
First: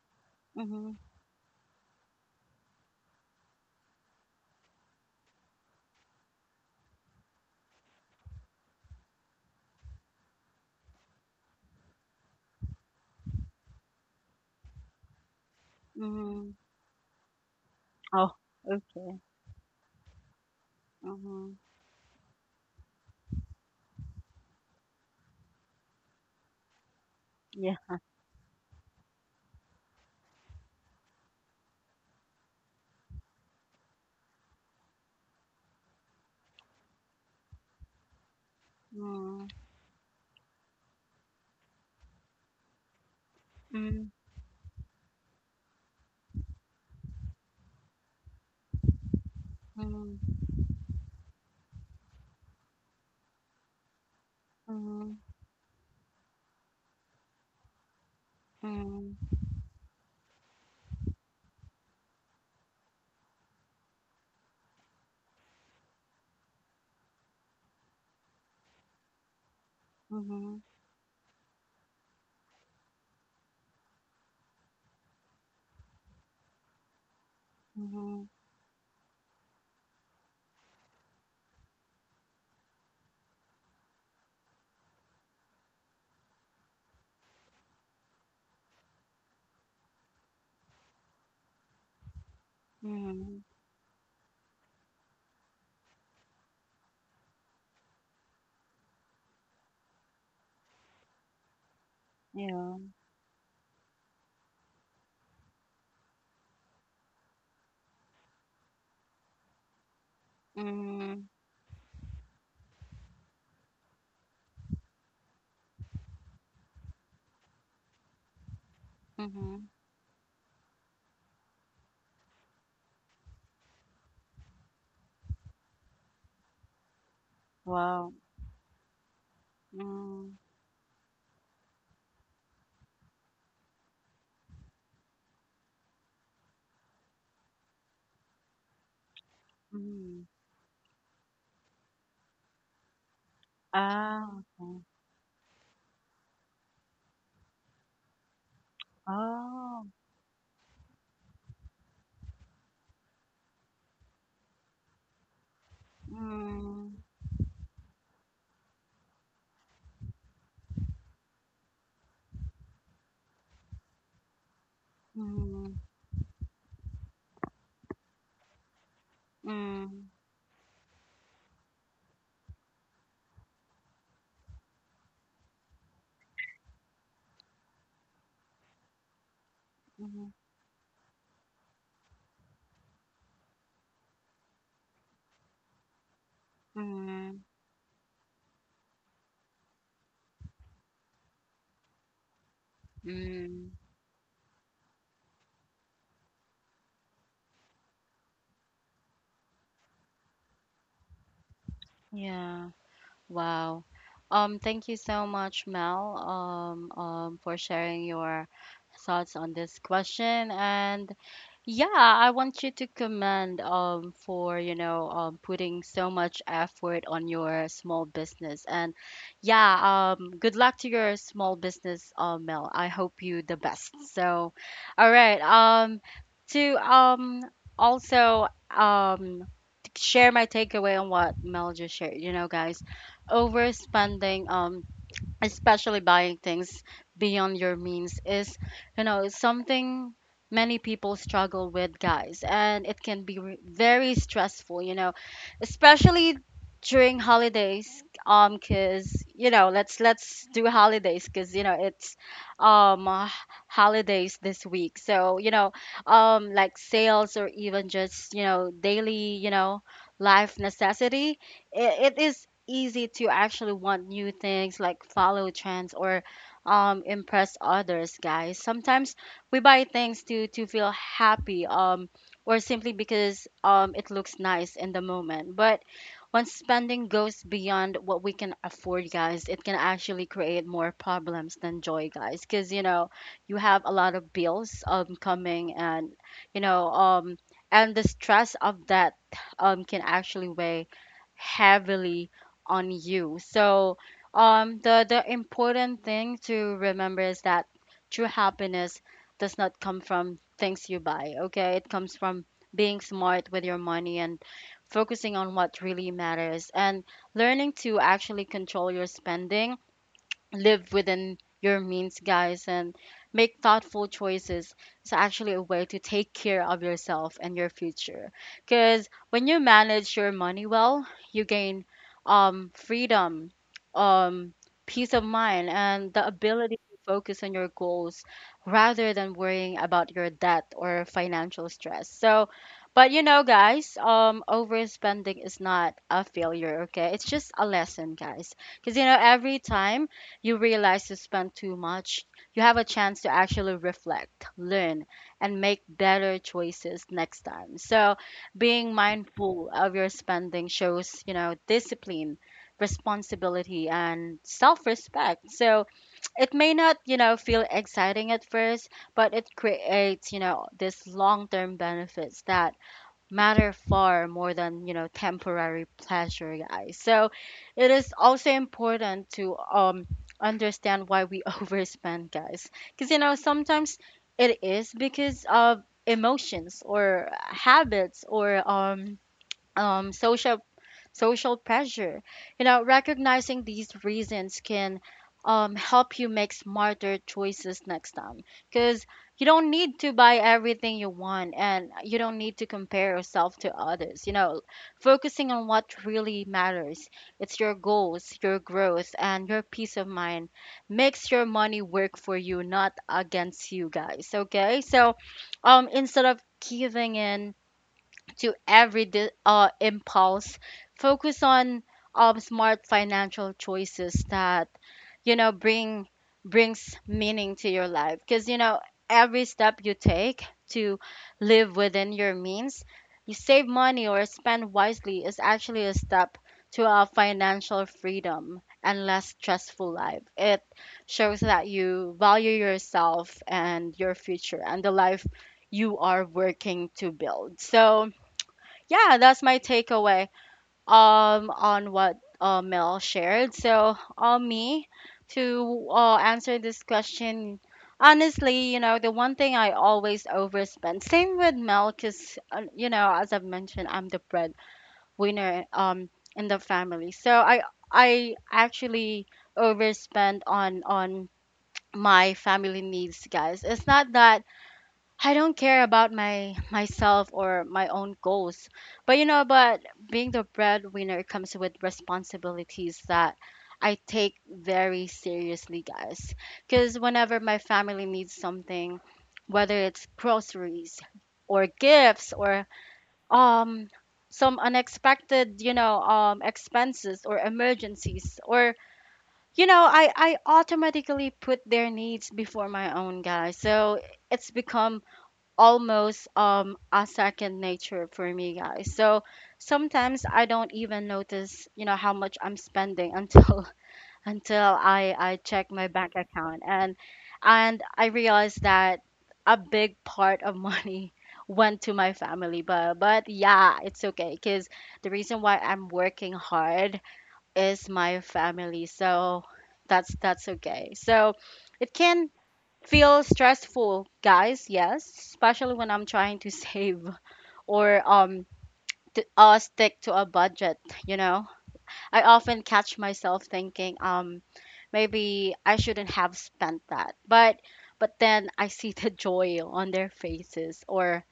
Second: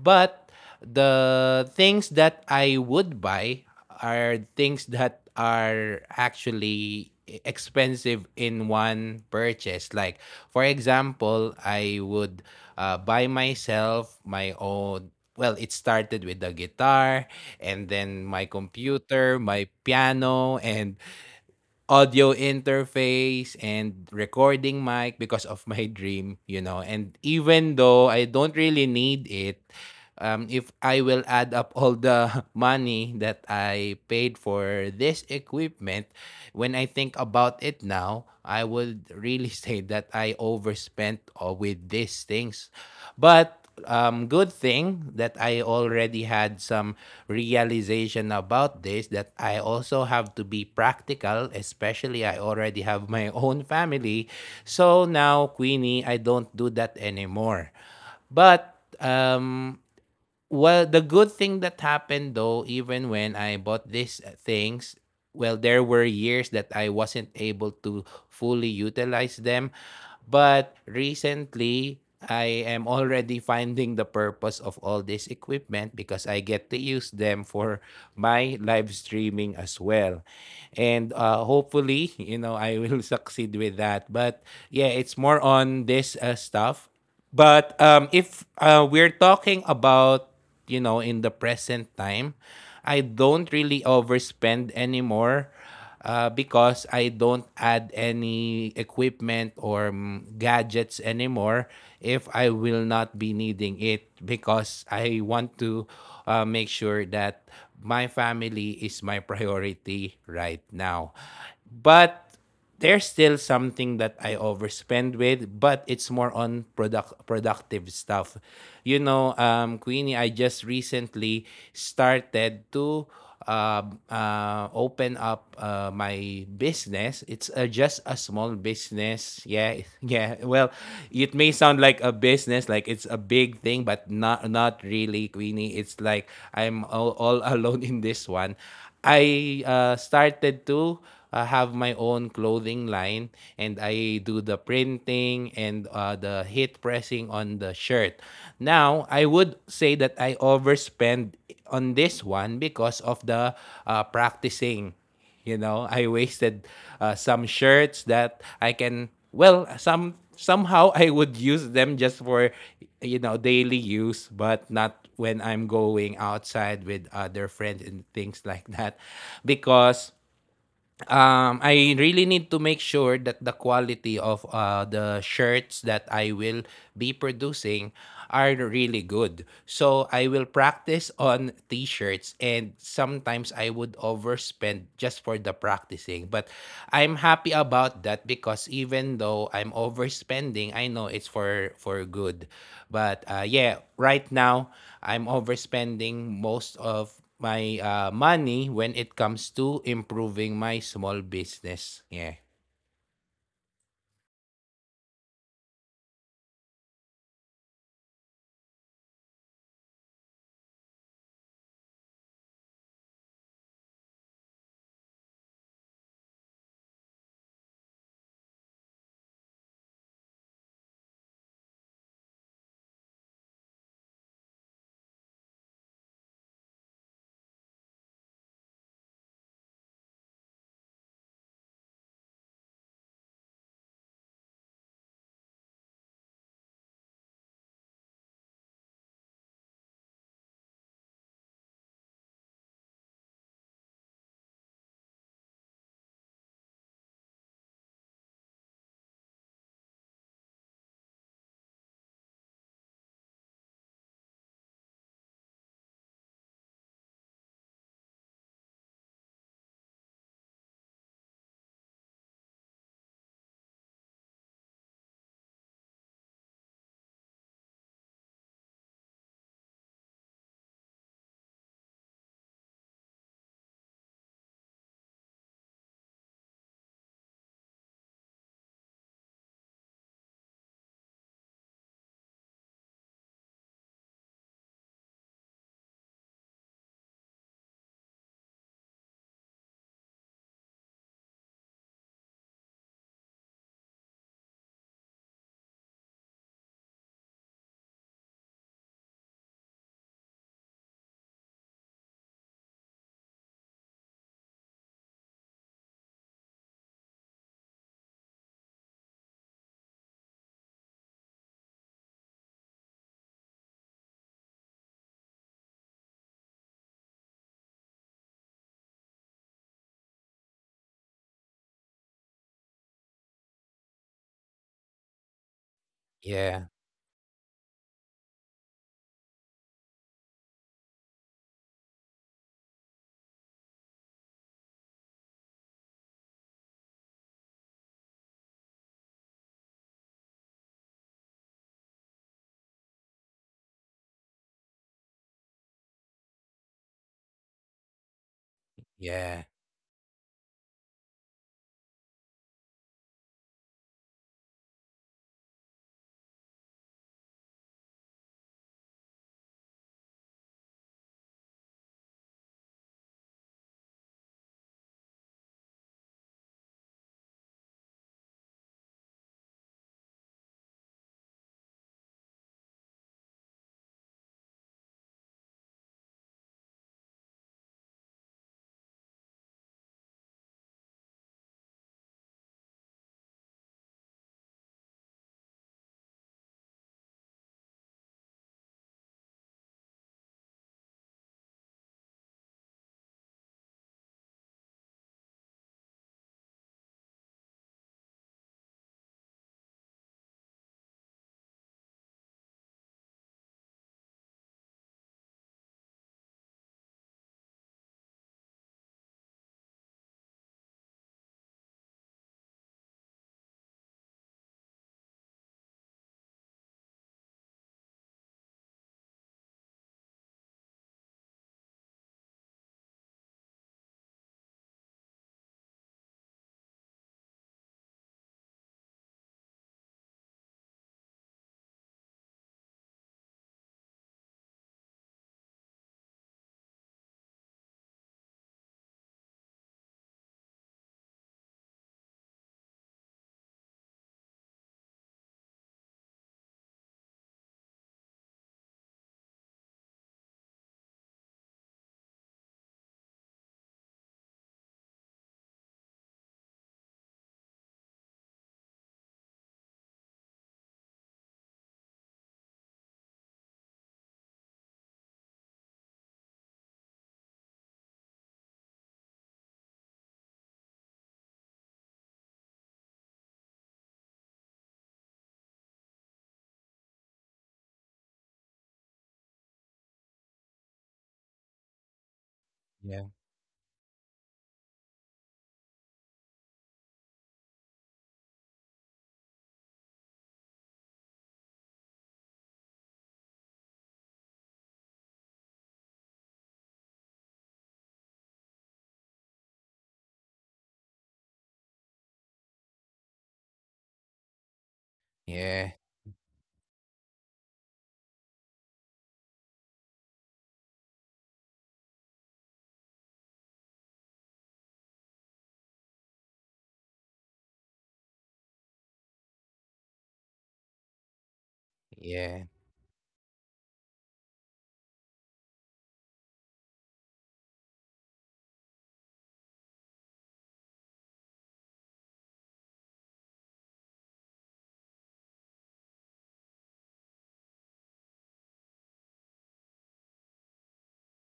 [SPEAKER 2] But
[SPEAKER 1] Mhm.
[SPEAKER 2] the things that I would buy are things that are actually expensive in one purchase. Like, for example, I would buy myself my own. Well, it started with
[SPEAKER 1] Mhm.
[SPEAKER 2] the guitar, and then
[SPEAKER 1] Oh,
[SPEAKER 2] my
[SPEAKER 1] okay.
[SPEAKER 2] computer, my piano, and
[SPEAKER 1] Mhm.
[SPEAKER 2] audio interface and recording mic because of my dream, you know. And
[SPEAKER 1] Yeah.
[SPEAKER 2] even though I don't really need it, if I will add up all the money that I paid for this equipment, when I think about it now, I would
[SPEAKER 1] Mhm.
[SPEAKER 2] really say that I overspent with these things. But
[SPEAKER 1] Mhm.
[SPEAKER 2] good thing that I already had some realization about this that I also
[SPEAKER 1] Mhm.
[SPEAKER 2] have to be practical, especially I already have my own family. So now, Queenie, I don't do that anymore. But
[SPEAKER 1] Mhm.
[SPEAKER 2] um, well, the good thing that happened though, even when I bought these things, well, there were years that I wasn't able to fully utilize them.
[SPEAKER 1] Mhm,
[SPEAKER 2] But recently, I am already finding the purpose of all this equipment because I get to use them for
[SPEAKER 1] mhm,
[SPEAKER 2] my live streaming as well. And hopefully, you know, I will succeed with that. It's more on this stuff. But if we're talking about, you know, in the present time, I
[SPEAKER 1] mhm.
[SPEAKER 2] don't really overspend anymore because I don't add any equipment or gadgets anymore if I will
[SPEAKER 1] Yeah.
[SPEAKER 2] not be needing it because I want to make sure that my family is my priority right now.
[SPEAKER 1] Mm,
[SPEAKER 2] But there's still something that I overspend with, but it's more on productive stuff. You know,
[SPEAKER 1] mhm.
[SPEAKER 2] Queenie, I just recently started to uh, open up my business. It's
[SPEAKER 1] Wow.
[SPEAKER 2] just a small business. Yeah,
[SPEAKER 1] Mm,
[SPEAKER 2] yeah. Well, it may sound like a business, like it's a big thing, but not really, Queenie. It's like I'm all alone in this one. I
[SPEAKER 1] mhm.
[SPEAKER 2] started to have my own clothing line, and I
[SPEAKER 1] Ah,
[SPEAKER 2] do the
[SPEAKER 1] okay.
[SPEAKER 2] printing and the heat pressing on the shirt. Now,
[SPEAKER 1] Oh.
[SPEAKER 2] I would say that I overspend on this one because of the practicing. You know, I
[SPEAKER 1] Mm,
[SPEAKER 2] wasted some shirts that I can, well, somehow I would use them just for, you know, daily use, but not when I'm
[SPEAKER 1] mhm,
[SPEAKER 2] going outside with other friends and things like that,
[SPEAKER 1] mm,
[SPEAKER 2] because I really need to make sure that the quality of the shirts that I will be producing are really good. So
[SPEAKER 1] mhm,
[SPEAKER 2] I will practice on t-shirts and sometimes I would overspend just for the practicing. But I'm
[SPEAKER 1] mhm,
[SPEAKER 2] happy about that because even though I'm overspending, I know it's for good. But
[SPEAKER 1] mm.
[SPEAKER 2] yeah, right now I'm overspending most of my money when it comes to improving my small business. Yeah.
[SPEAKER 1] Yeah. Wow. Thank you so much, Mel, for sharing your thoughts on this question. And yeah, I want you to commend for, you know, putting so much effort on your small business. And yeah, good luck to your small business, Mel. I hope you the best. So, all right. To also share my takeaway on what Mel just shared. You know, guys, overspending, especially buying things beyond your means is, you know, something many people struggle with, guys. And it can be very stressful, you know, especially during holidays, cuz you know, let's do holidays, cuz you know, it's um uh, holidays this week. So you know, like sales, or even just, you know, daily, you know, life necessity, it is easy to actually want new things, like follow trends or impress others, guys. Sometimes we buy things to feel happy, or simply because it looks nice in the moment. But once spending goes beyond what we can afford, guys, it can actually create more problems than joy, guys, because you know, you have a lot of bills coming, and you know, and the stress of that can actually weigh heavily on you. So the important thing to remember is that true happiness does not come from things you buy. Okay, it comes from being smart with your money, and focusing on what really matters, and learning to actually control your spending, live within your means, guys, and make thoughtful choices is actually a way to take care of yourself and your future. Because when you manage your money well, you gain freedom, um, peace of mind, and the
[SPEAKER 2] Yeah.
[SPEAKER 1] ability to focus on your goals rather than worrying about your debt or financial stress. So, but you know, guys, overspending is not a failure, okay? It's just a lesson, guys. Because, you know, every time you realize you spend too much, you have a chance to actually reflect, learn, and make better choices next time. So, being
[SPEAKER 2] Yeah.
[SPEAKER 1] mindful of your spending shows, you know, discipline, responsibility, and self respect. So, it may not, you know, feel exciting at first, but it creates, you know, this long term benefits that matter far more than temporary pleasure, guys. So it is also important to understand why we overspend, guys, because you know sometimes it is because of emotions or habits or um social social pressure. You know, recognizing these reasons can help you make smarter choices next time because you don't need to buy everything you want and you don't need to compare yourself to others. You know, focusing on what really matters, it's your goals, your growth, and your peace of mind, makes your money work for you, not against you, guys. Okay, so instead of giving in to every impulse. Focus on smart financial choices that you know bring brings meaning to your life. Because you know every step you take to live within your means, you save money or spend wisely is actually a step to a financial freedom and less stressful life. It shows that you value yourself and your future and the life you are working to build. So, yeah, that's my takeaway on what Mel shared. So on me to answer this question, honestly, you know, the one thing I always overspend. Same with Mel, because you know, as I've mentioned, I'm the breadwinner in the family. So I actually overspend on my family needs, guys. It's not that I don't care about my myself or my own goals. But you know, but being the breadwinner comes with responsibilities that I take very seriously, guys. Cuz whenever my family needs something, whether it's groceries or gifts or
[SPEAKER 2] Yeah.
[SPEAKER 1] um some unexpected, you know, expenses or emergencies or you know, I automatically put their needs before my own, guys. So it's become almost a second nature for me, guys. So sometimes I don't even notice, you know, how much I'm spending until until I check
[SPEAKER 2] Yeah.
[SPEAKER 1] my bank account and I realize that a big part of money went to my family, but yeah, it's okay because the reason why I'm working hard is my family. So that's okay. So it can
[SPEAKER 2] Yeah.
[SPEAKER 1] feel stressful, guys. Yes, especially when I'm trying to save or to, stick to a budget. You know, I often catch myself thinking maybe I shouldn't have spent that, but then I see the joy on their faces or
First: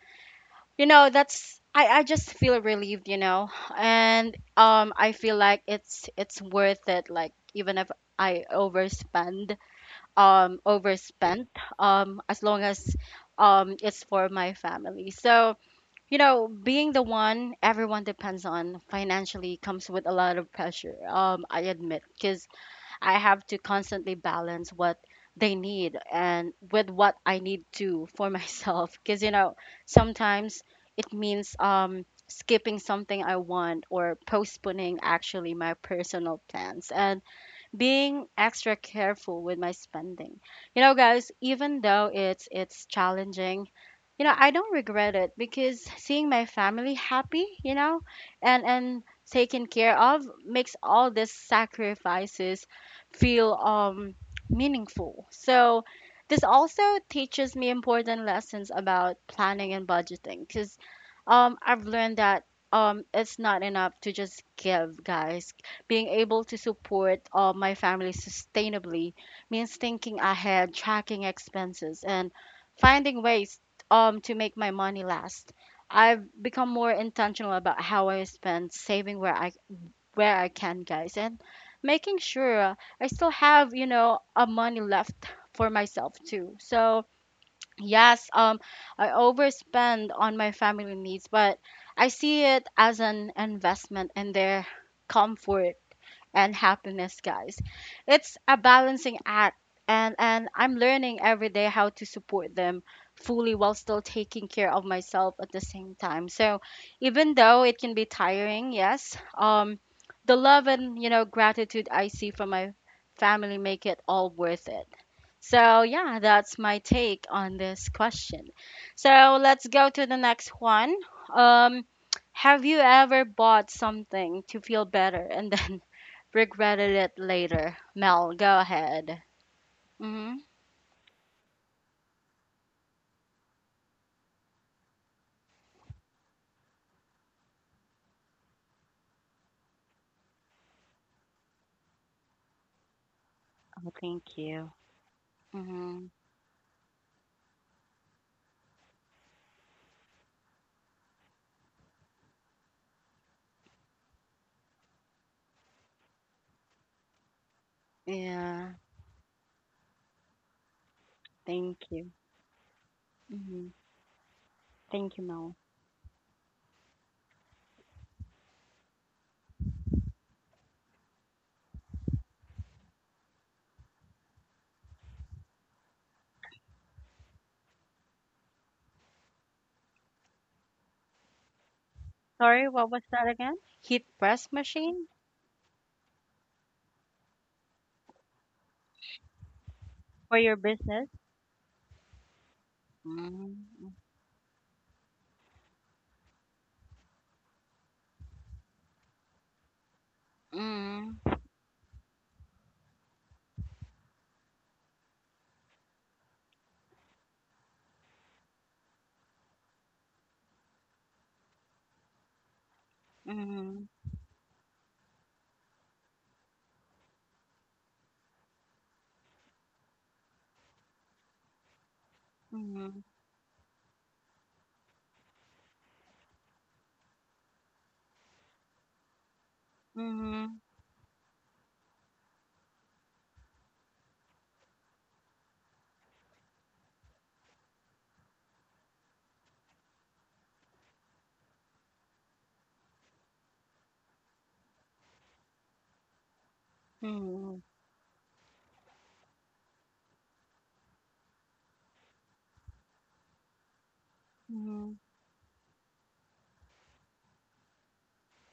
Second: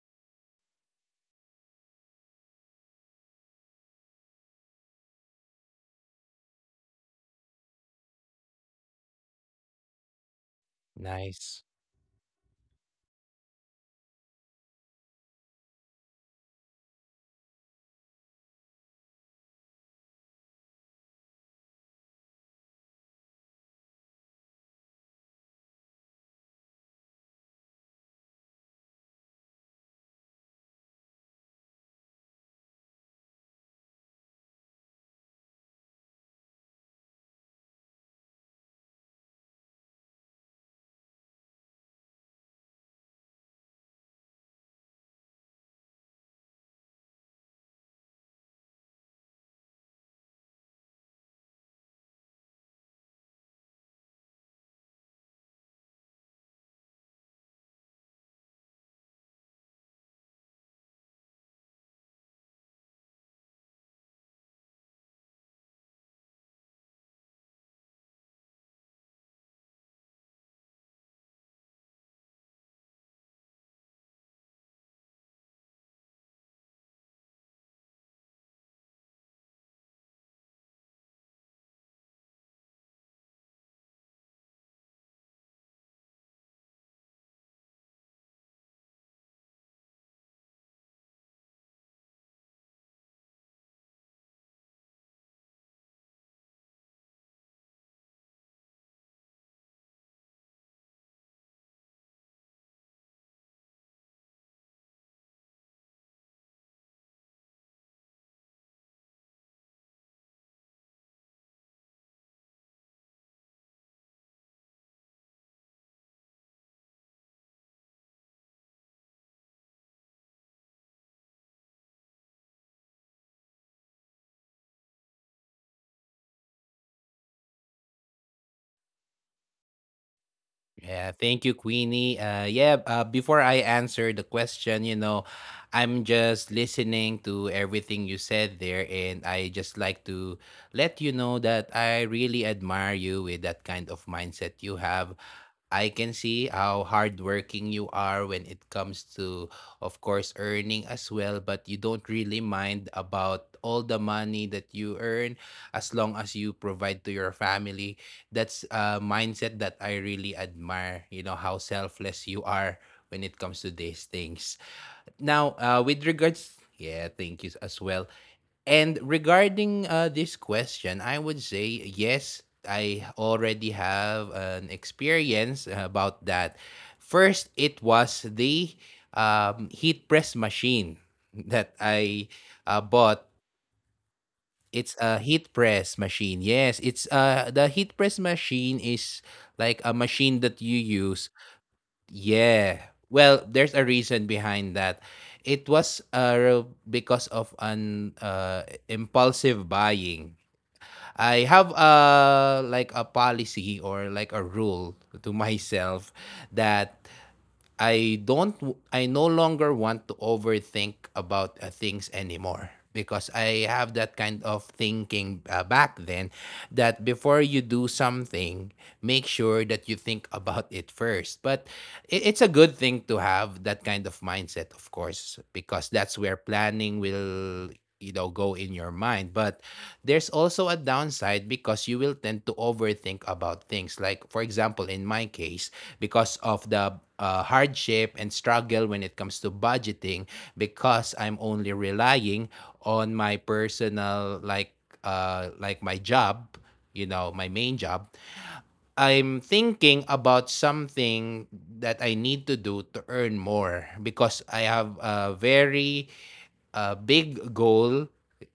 [SPEAKER 1] you know that's I just feel relieved, you know. And I feel like it's worth it, like even if I overspend overspent
[SPEAKER 2] Nice.
[SPEAKER 1] as long as it's for my family. So you know being the one everyone depends on financially comes with a lot of pressure, I admit, because I have to constantly balance what they need and with what I need to for myself, because you know sometimes it means skipping something I want or postponing actually my personal plans and being extra careful with my spending. You know, guys, even though it's challenging, you know, I don't regret it because seeing my family happy, you know, and taken care of makes all these sacrifices feel meaningful. So this also teaches me important lessons about planning and budgeting because I've learned that it's not enough to just give, guys. Being able to support my family sustainably means thinking ahead, tracking expenses, and finding ways to make my money last. I've become more intentional about how I spend, saving where I can, guys, and making sure I still have you know a money left for myself too. So yes, I overspend on my family needs, but I see it as an investment in their comfort and happiness, guys. It's a balancing act, and I'm learning every day how to support them fully while still taking care of myself at the same time. So even though it can be tiring, yes, the love and you know gratitude I see from my family make it all worth it. So yeah, that's my take on this question. So let's go to the next one. Um, have you ever bought something to feel better and then regretted it later. Mel, go ahead. Mm-hmm.
[SPEAKER 2] Yeah, thank you, Queenie. Yeah, before I answer the question, you know, I'm just listening to everything you said there, and I just like to let you know that I really admire you with that kind
[SPEAKER 1] Oh,
[SPEAKER 2] of
[SPEAKER 1] thank
[SPEAKER 2] mindset you
[SPEAKER 1] you.
[SPEAKER 2] have. I can
[SPEAKER 1] Mm-hmm.
[SPEAKER 2] see how hardworking you are when it comes to, of course, earning as well, but you don't really mind about all the money that you earn as long as you provide to your family. That's
[SPEAKER 1] Yeah.
[SPEAKER 2] a mindset that I really admire, you know, how
[SPEAKER 1] Thank you.
[SPEAKER 2] selfless you are when it comes to
[SPEAKER 1] Mm-hmm.
[SPEAKER 2] these things.
[SPEAKER 1] Thank you,
[SPEAKER 2] Now,
[SPEAKER 1] Mel.
[SPEAKER 2] with regards, yeah, thank you as well. And regarding this question, I would say yes, I already have an experience about that. First, it was the heat press machine that I
[SPEAKER 1] Sorry, what was
[SPEAKER 2] bought.
[SPEAKER 1] that again? Heat press
[SPEAKER 2] It's
[SPEAKER 1] machine?
[SPEAKER 2] a heat press machine. Yes, it's the heat press machine is like a machine
[SPEAKER 1] For
[SPEAKER 2] that
[SPEAKER 1] your
[SPEAKER 2] you
[SPEAKER 1] business?
[SPEAKER 2] use. Yeah. Well, there's a
[SPEAKER 1] Mm-hmm.
[SPEAKER 2] reason behind that. It was because of an impulsive buying.
[SPEAKER 1] Mm-hmm.
[SPEAKER 2] I have a like a policy or like a rule to myself that I don't w- I no longer want to overthink about things anymore because I
[SPEAKER 1] Mm-hmm.
[SPEAKER 2] have that kind of thinking back then that before you do something, make sure that you think about it first, but it's a good thing to have that kind of mindset, of course, because that's where planning will, you know, go in your mind. But there's
[SPEAKER 1] Mm-hmm.
[SPEAKER 2] also a downside because you will tend to overthink about things. Like, for example, in my case, because of the hardship and struggle when it comes to budgeting, because I'm only relying on my personal, like my job, you know, my
[SPEAKER 1] Mm-hmm.
[SPEAKER 2] main job. I'm thinking about something that I need to do to earn more because I
[SPEAKER 1] Mm-hmm.
[SPEAKER 2] have a very big goal.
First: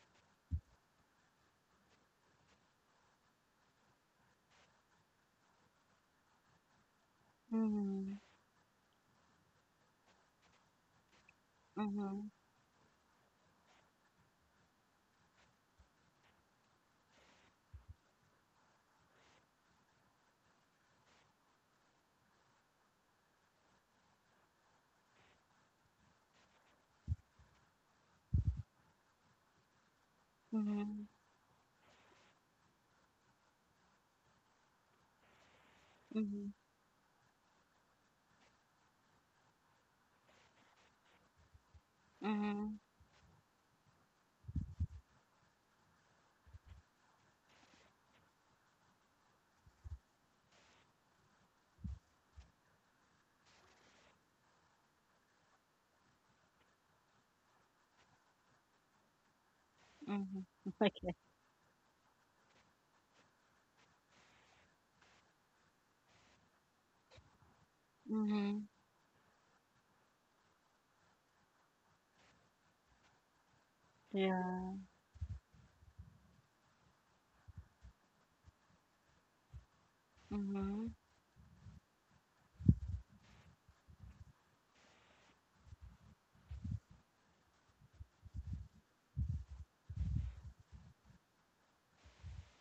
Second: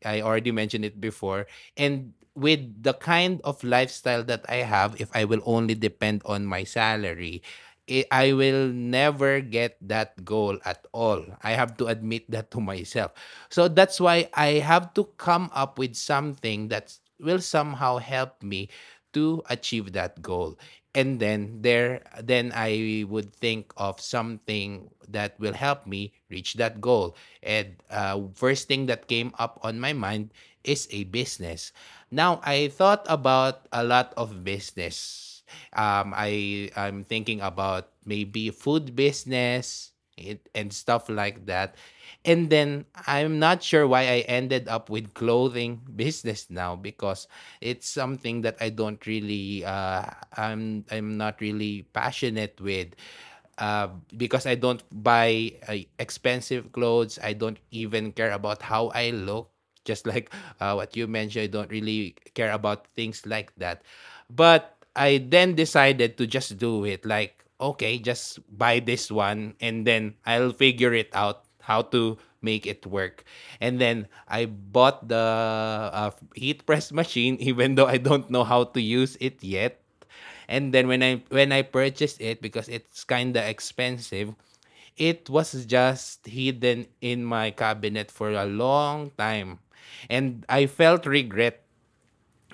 [SPEAKER 2] I already mentioned it before. And with the kind of lifestyle that I have, if I will only depend on my salary, I
[SPEAKER 1] Mm-hmm.
[SPEAKER 2] I will never get that goal at all. I have to admit
[SPEAKER 1] Mm-hmm.
[SPEAKER 2] that to myself. So that's why I have to come up with something that will somehow help me to achieve that goal. And then I would think of something that will help me reach that goal. And first thing that came up on my mind is a
[SPEAKER 1] Mm-hmm.
[SPEAKER 2] business. Now, I thought about a lot of business. um,
[SPEAKER 1] Mm-hmm.
[SPEAKER 2] i i'm thinking about maybe food business, and stuff like that. And
[SPEAKER 1] Mm-hmm.
[SPEAKER 2] then I'm not sure why I ended up with clothing business now because it's something that I don't really I'm not really passionate with, uh, because I don't buy expensive clothes. I don't even care about how I look. Just like,
[SPEAKER 1] Mm-hmm.
[SPEAKER 2] what you
[SPEAKER 1] Okay.
[SPEAKER 2] mentioned, I don't really care about things like that. But I then decided to just do it. Like, okay, just
[SPEAKER 1] Mm-hmm.
[SPEAKER 2] buy this one, and then I'll figure it out how to make it work. And then I
[SPEAKER 1] Yeah.
[SPEAKER 2] bought the heat press machine, even though I don't know how to use it yet. And
[SPEAKER 1] Mm-hmm.
[SPEAKER 2] then when I purchased it, because it's kind of expensive, it was just hidden in my cabinet for a long time. And I felt regret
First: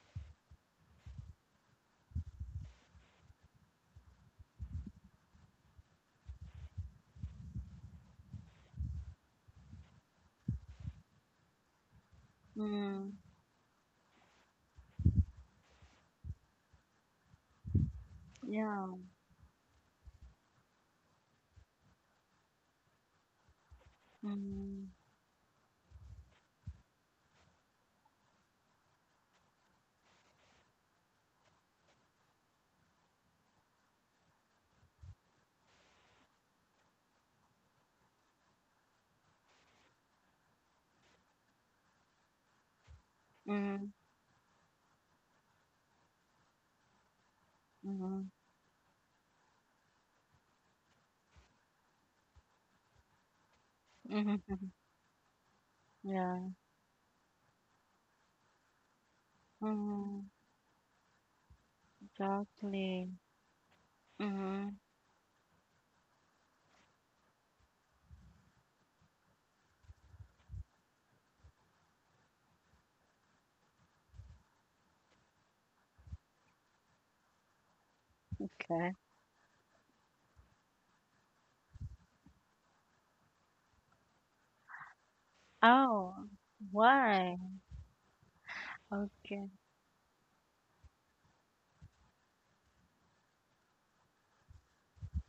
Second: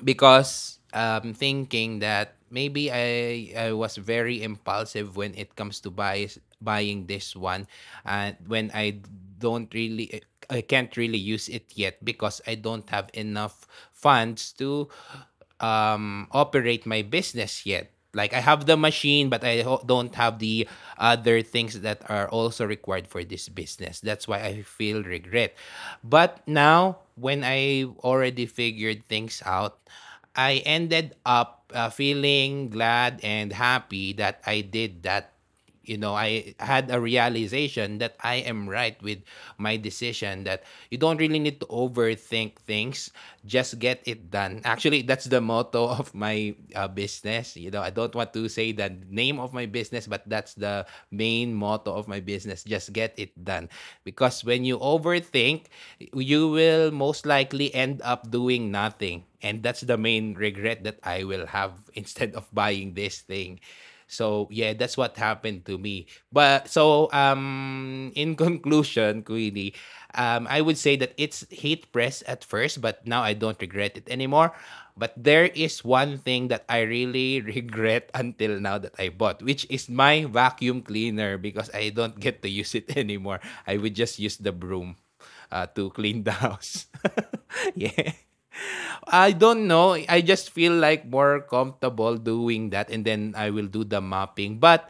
[SPEAKER 2] because thinking that maybe I was very impulsive when it comes to buying this one. And when I can't really use it yet because I don't
[SPEAKER 1] Mm-hmm.
[SPEAKER 2] have enough funds to operate my business yet. Like, I have
[SPEAKER 1] Yeah.
[SPEAKER 2] the machine, but don't have the other things that are also required for this business. That's why I
[SPEAKER 1] Mm-hmm.
[SPEAKER 2] feel regret. But now, when I already figured things out, I ended up feeling glad and happy that I did that. You know, I had a realization that I am right with my decision that you don't really need to overthink things. Just
[SPEAKER 1] Mm-hmm.
[SPEAKER 2] get it done. Actually, that's the motto of my business. You know, I don't want to say the name of my business, but that's the main motto of my business: just get it done. Because
[SPEAKER 1] Mhm,
[SPEAKER 2] when
[SPEAKER 1] mhm.
[SPEAKER 2] you overthink, you
[SPEAKER 1] Yeah.
[SPEAKER 2] will most likely end up doing nothing, and that's the
[SPEAKER 1] Mhm.
[SPEAKER 2] main regret that I will have, instead of buying
[SPEAKER 1] Exactly.
[SPEAKER 2] this thing. So, yeah,
[SPEAKER 1] Mhm.
[SPEAKER 2] that's what happened to me. But so in conclusion, Queenie, I would say that it's hate press at first, but now I don't regret it anymore. But there is one thing that I really regret until
[SPEAKER 1] Okay.
[SPEAKER 2] now that I bought, which is my vacuum cleaner because I don't get to use it anymore. I would just use the broom
[SPEAKER 1] Oh,
[SPEAKER 2] to clean the house.
[SPEAKER 1] why?
[SPEAKER 2] Yeah.
[SPEAKER 1] Okay.
[SPEAKER 2] I don't know. I just feel like more comfortable doing that, and then I will do the mopping. But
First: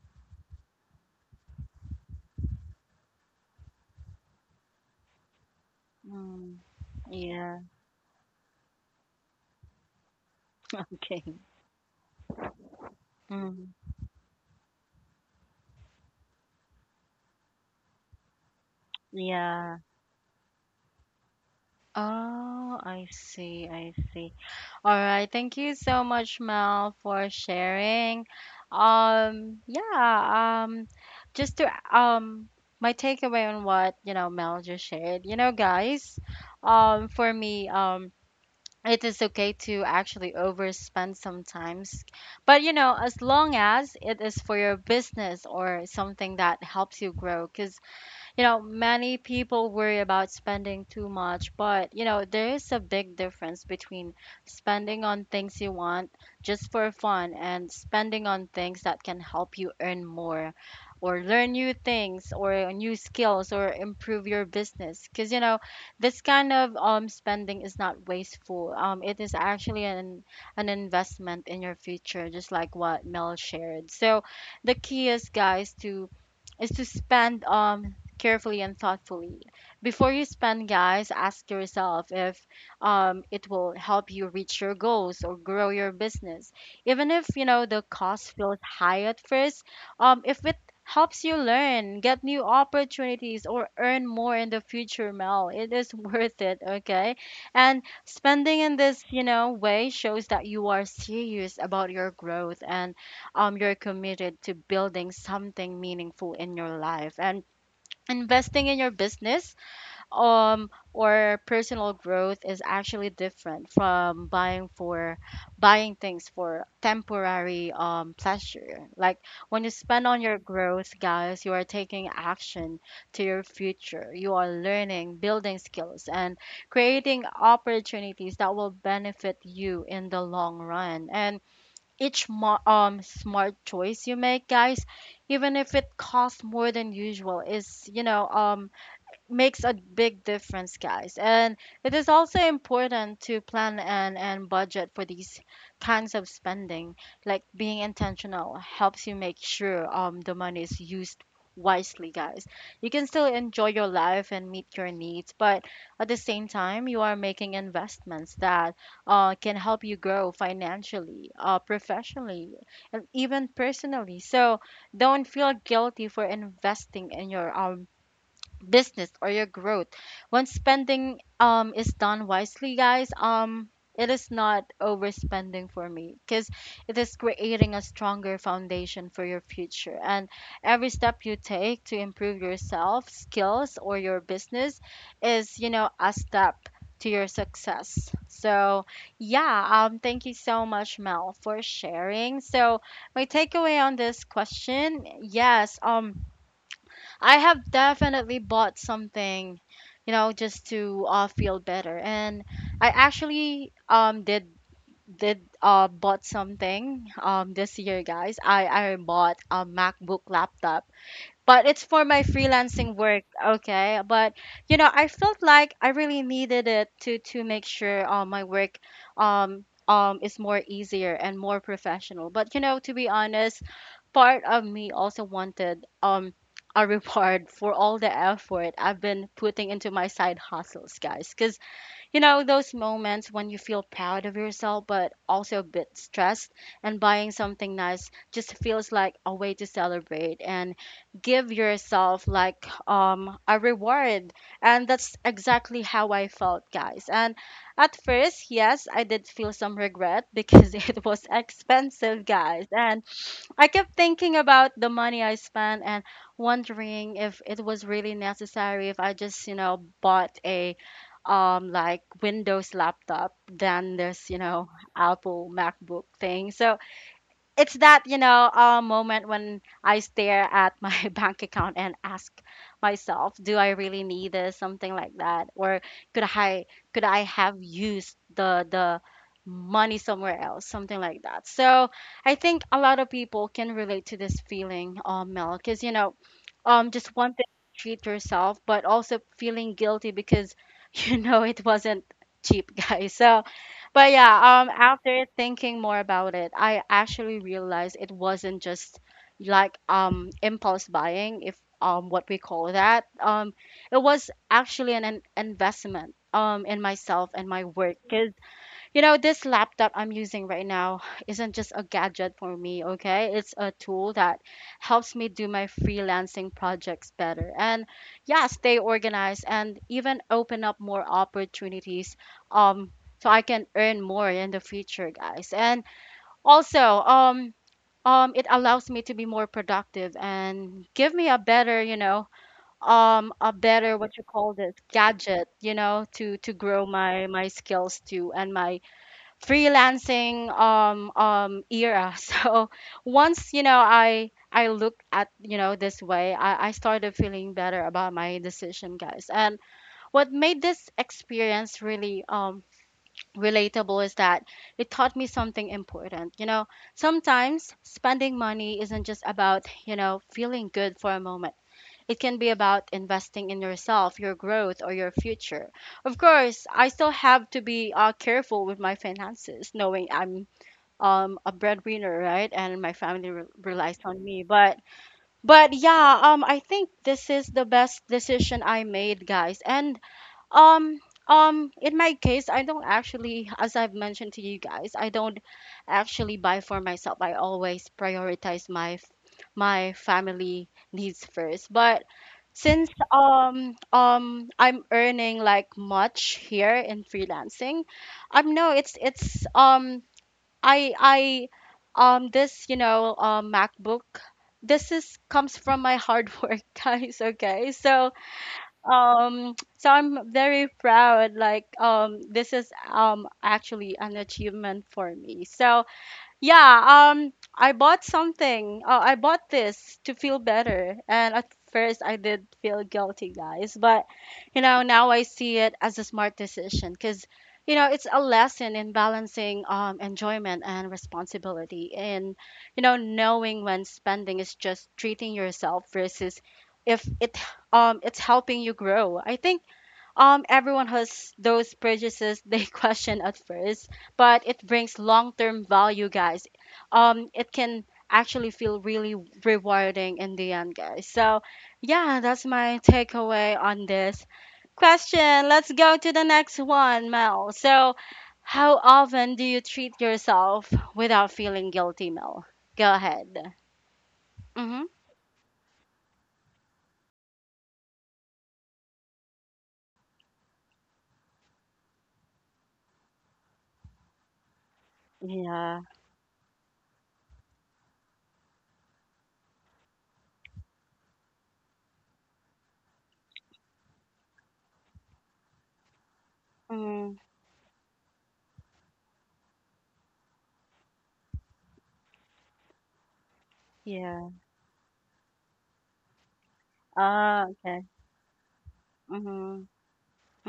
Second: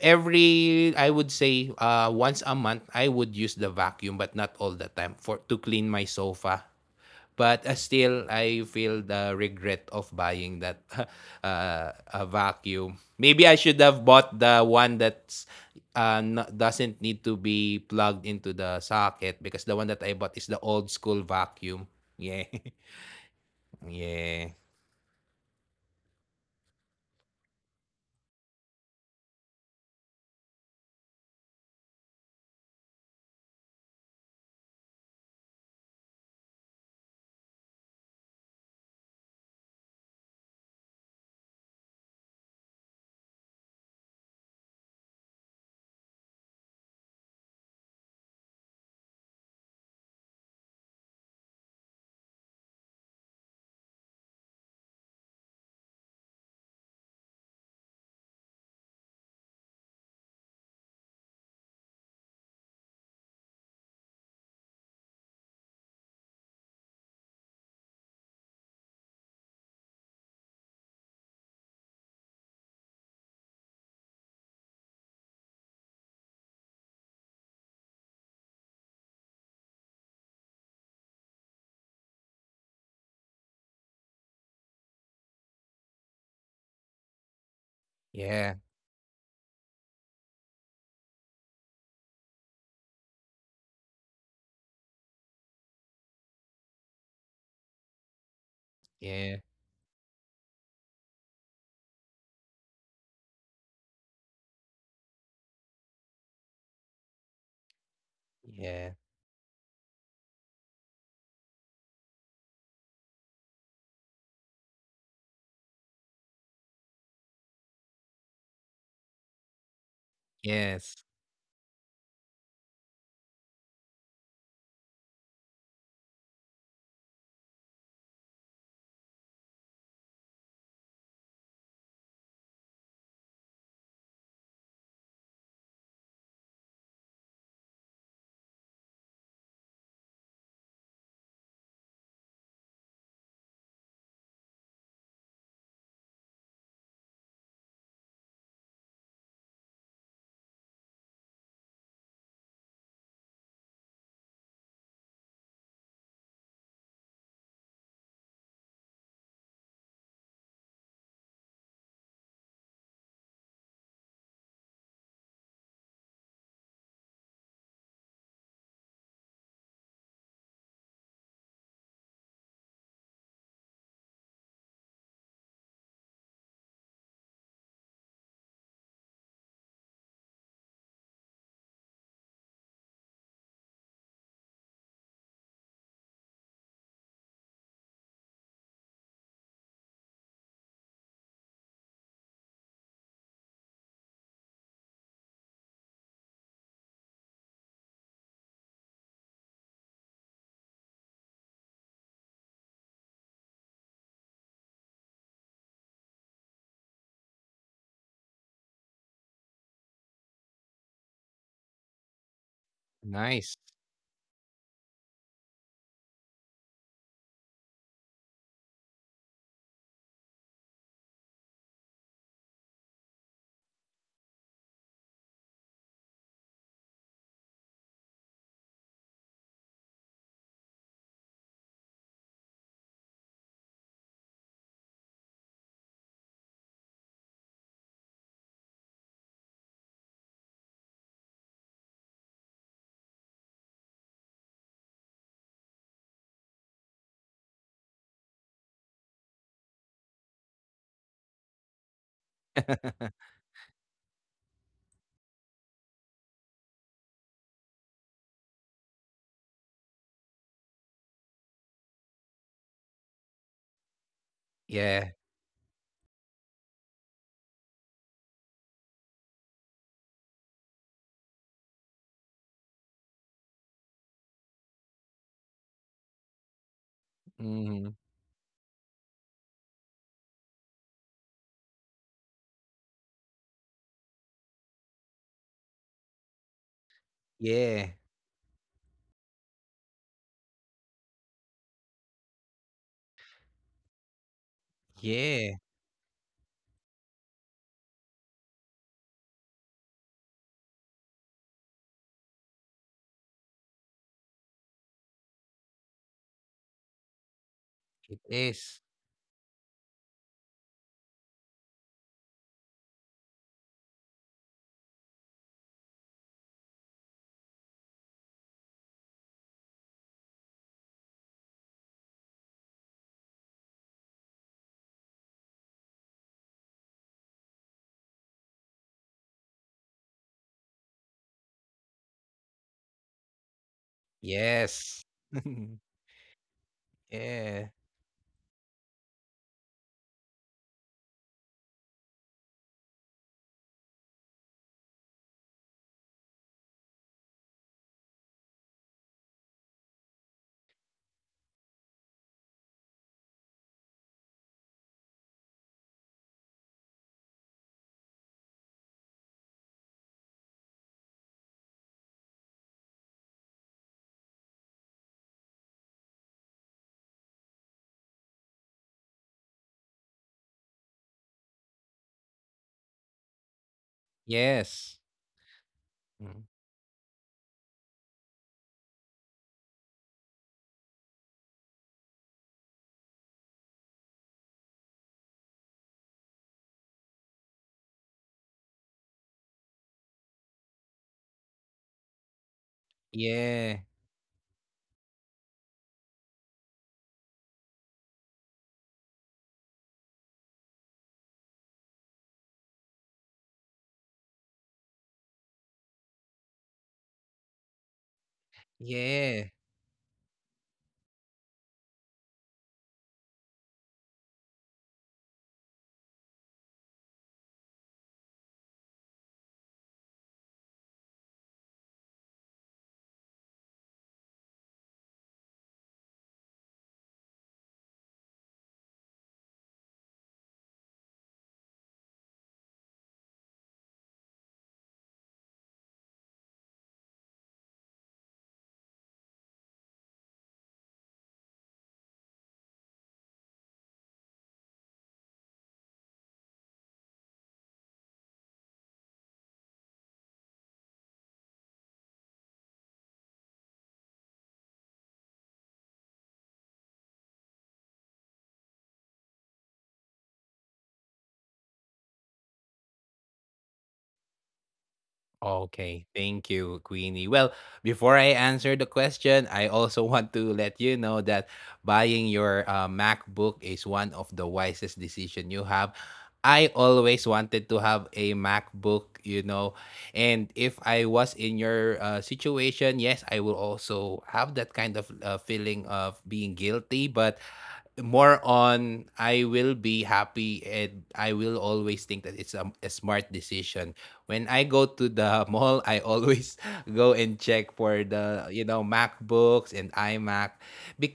[SPEAKER 2] every, I would say, once a month I would use the vacuum, but not all the time, for to clean my sofa.
[SPEAKER 1] Mm.
[SPEAKER 2] But
[SPEAKER 1] Yeah.
[SPEAKER 2] still I feel the regret of buying that,
[SPEAKER 1] Okay.
[SPEAKER 2] a vacuum. Maybe I should
[SPEAKER 1] Mm.
[SPEAKER 2] have bought the one that's doesn't need to be plugged into the socket, because the one that
[SPEAKER 1] Yeah.
[SPEAKER 2] I bought is the old school vacuum. Yeah.
[SPEAKER 1] Oh, I see. I
[SPEAKER 2] Yeah,
[SPEAKER 1] see. All right. Thank you so much, Mel, for sharing. Yeah, um, just to um my takeaway on what, you know, Mel just shared. You know, guys, for me, it is okay to actually overspend sometimes, but you know as long as it is for your business or something that helps you grow, cuz you know, many people worry about spending too much, but you know, there is a big difference between spending on things you want just for fun and spending on things that can help you earn more or learn new things or new skills or improve your business. Because you know, this kind of spending is not wasteful. It is actually an investment in your future, just like what Mel shared. So the key is, guys, to is to spend carefully and thoughtfully. Before you spend, guys, ask yourself if it will help you reach your goals or grow your business. Even if you know the
[SPEAKER 2] yeah,
[SPEAKER 1] cost feels high at first, if it helps you learn, get new opportunities, or earn more in the future, Mel, it is worth it. Okay, and spending in
[SPEAKER 2] yeah,
[SPEAKER 1] this you know way shows that you are serious about your growth and you're committed to building something meaningful in your life. And
[SPEAKER 2] yeah,
[SPEAKER 1] investing in your business or personal growth is actually different from buying things for temporary pleasure, like when you spend on your
[SPEAKER 2] yes,
[SPEAKER 1] growth, guys, you are taking action to your future. You are learning, building skills, and creating opportunities that will benefit you in the long run. And each smart choice you make, guys, even if it costs more than usual, is you know makes a big difference, guys. And it is also important to plan and budget for these kinds of spending. Like being intentional helps you make sure the money is used wisely, guys. You can still enjoy your life and meet your needs, but at the same time, you are making investments that can help you grow financially, professionally, and even personally. So don't feel guilty for investing in your business or your growth. When spending is done wisely, guys, it is not overspending for me because it is creating a stronger foundation for your future. And every step you take to improve yourself, skills, or your business is, you know, a step to your success. So, yeah, thank you so much, Mel, for sharing. So, my takeaway on this question, yes, I have definitely bought something, you know, just to feel better. And I actually did bought something this year, guys. I bought a MacBook laptop, but it's for my freelancing
[SPEAKER 2] nice.
[SPEAKER 1] work, okay? But you know, I felt like I really needed it to make sure my work is more easier and more professional. But you know, to be honest, part of me also wanted a reward for all the effort I've been putting into my side hustles, guys. Because you know those moments when you feel proud of yourself but also a bit stressed, and buying something nice just feels like a way to celebrate and give yourself like a reward. And that's exactly how I felt, guys. And at first, yes, I did feel some regret because it was expensive, guys, and I kept thinking about the money I spent and wondering if it was really necessary, if I just, you know, bought a like Windows laptop than this, you
[SPEAKER 2] Yeah,
[SPEAKER 1] know, Apple MacBook thing. So it's that you know moment when I stare at my bank account and ask myself, do I really need this? Something like that, or could I could I
[SPEAKER 2] mhm,
[SPEAKER 1] have used the money somewhere else? Something like that. So I think a lot of people can relate to this feeling, Mel, because just wanting to
[SPEAKER 2] yeah,
[SPEAKER 1] treat yourself, but also feeling guilty because you know it wasn't cheap, guys. But yeah,
[SPEAKER 2] yeah,
[SPEAKER 1] after thinking more about it, I actually realized it wasn't just like impulse buying, if what we call that. It was actually an investment in myself and my
[SPEAKER 2] it
[SPEAKER 1] work, 'cause
[SPEAKER 2] is.
[SPEAKER 1] you know, this laptop I'm using right now isn't just a gadget for me, okay? It's a tool that helps me do my freelancing projects better and, yeah, stay organized and even open up more opportunities um so I can earn more in the future, guys. And also, it allows me to be more productive and give me a better, a better what you call
[SPEAKER 2] Yes.
[SPEAKER 1] this gadget, you know, to grow
[SPEAKER 2] Yeah,
[SPEAKER 1] my skills too and my freelancing era so once I looked at this way I started feeling better about my decision, guys. And what made this experience really relatable is that it taught me something important, you know, sometimes spending money isn't just about, you know, feeling good for a moment. It can be about investing in yourself, your growth, or your future. Of course, I still have to be careful with my finances, knowing I'm a breadwinner, right? And my family relies on me.
[SPEAKER 2] yes,
[SPEAKER 1] But
[SPEAKER 2] mm,
[SPEAKER 1] yeah, I think this is the best decision I made, guys. And um, in my case, I don't actually, as I've mentioned to you guys, I don't actually buy for myself. I always prioritize my my family needs first. But since
[SPEAKER 2] yeah,
[SPEAKER 1] I'm earning like much here in freelancing, no, it's I this MacBook. This is comes from my hard work, guys. Okay, so
[SPEAKER 2] yeah.
[SPEAKER 1] so I'm very proud, like this is actually an achievement for me. So yeah, I bought something. I bought this to feel better. And at first, I did feel guilty, guys. But, you know, now I see it as a smart decision because, you know, it's a lesson in balancing, enjoyment and responsibility and, you know, knowing when spending is just treating yourself versus if it's helping you grow. I think everyone has those purchases they question at first, but it brings long-term value, guys. It can actually feel really rewarding in the end, guys. So, yeah, that's my takeaway on this question. Let's go to the next one, Mel. So, how often do you treat yourself without feeling guilty, Mel? Go ahead. Mm-hmm.
[SPEAKER 2] Okay, thank you, Queenie. Well, before I answer the question, I also want to let you know that buying your MacBook is one of the wisest decision you have.
[SPEAKER 1] Yeah.
[SPEAKER 2] I always wanted to have a MacBook, you know. And if I was in your situation, yes, I will also have that kind of feeling of being guilty, but
[SPEAKER 1] Mm,
[SPEAKER 2] more on I will be happy and I will always think that it's a smart decision. When I go
[SPEAKER 1] yeah.
[SPEAKER 2] to the mall, I always go and check for
[SPEAKER 1] Ah,
[SPEAKER 2] the,
[SPEAKER 1] okay.
[SPEAKER 2] you know, MacBooks and
[SPEAKER 1] Mm-hmm.
[SPEAKER 2] iMac,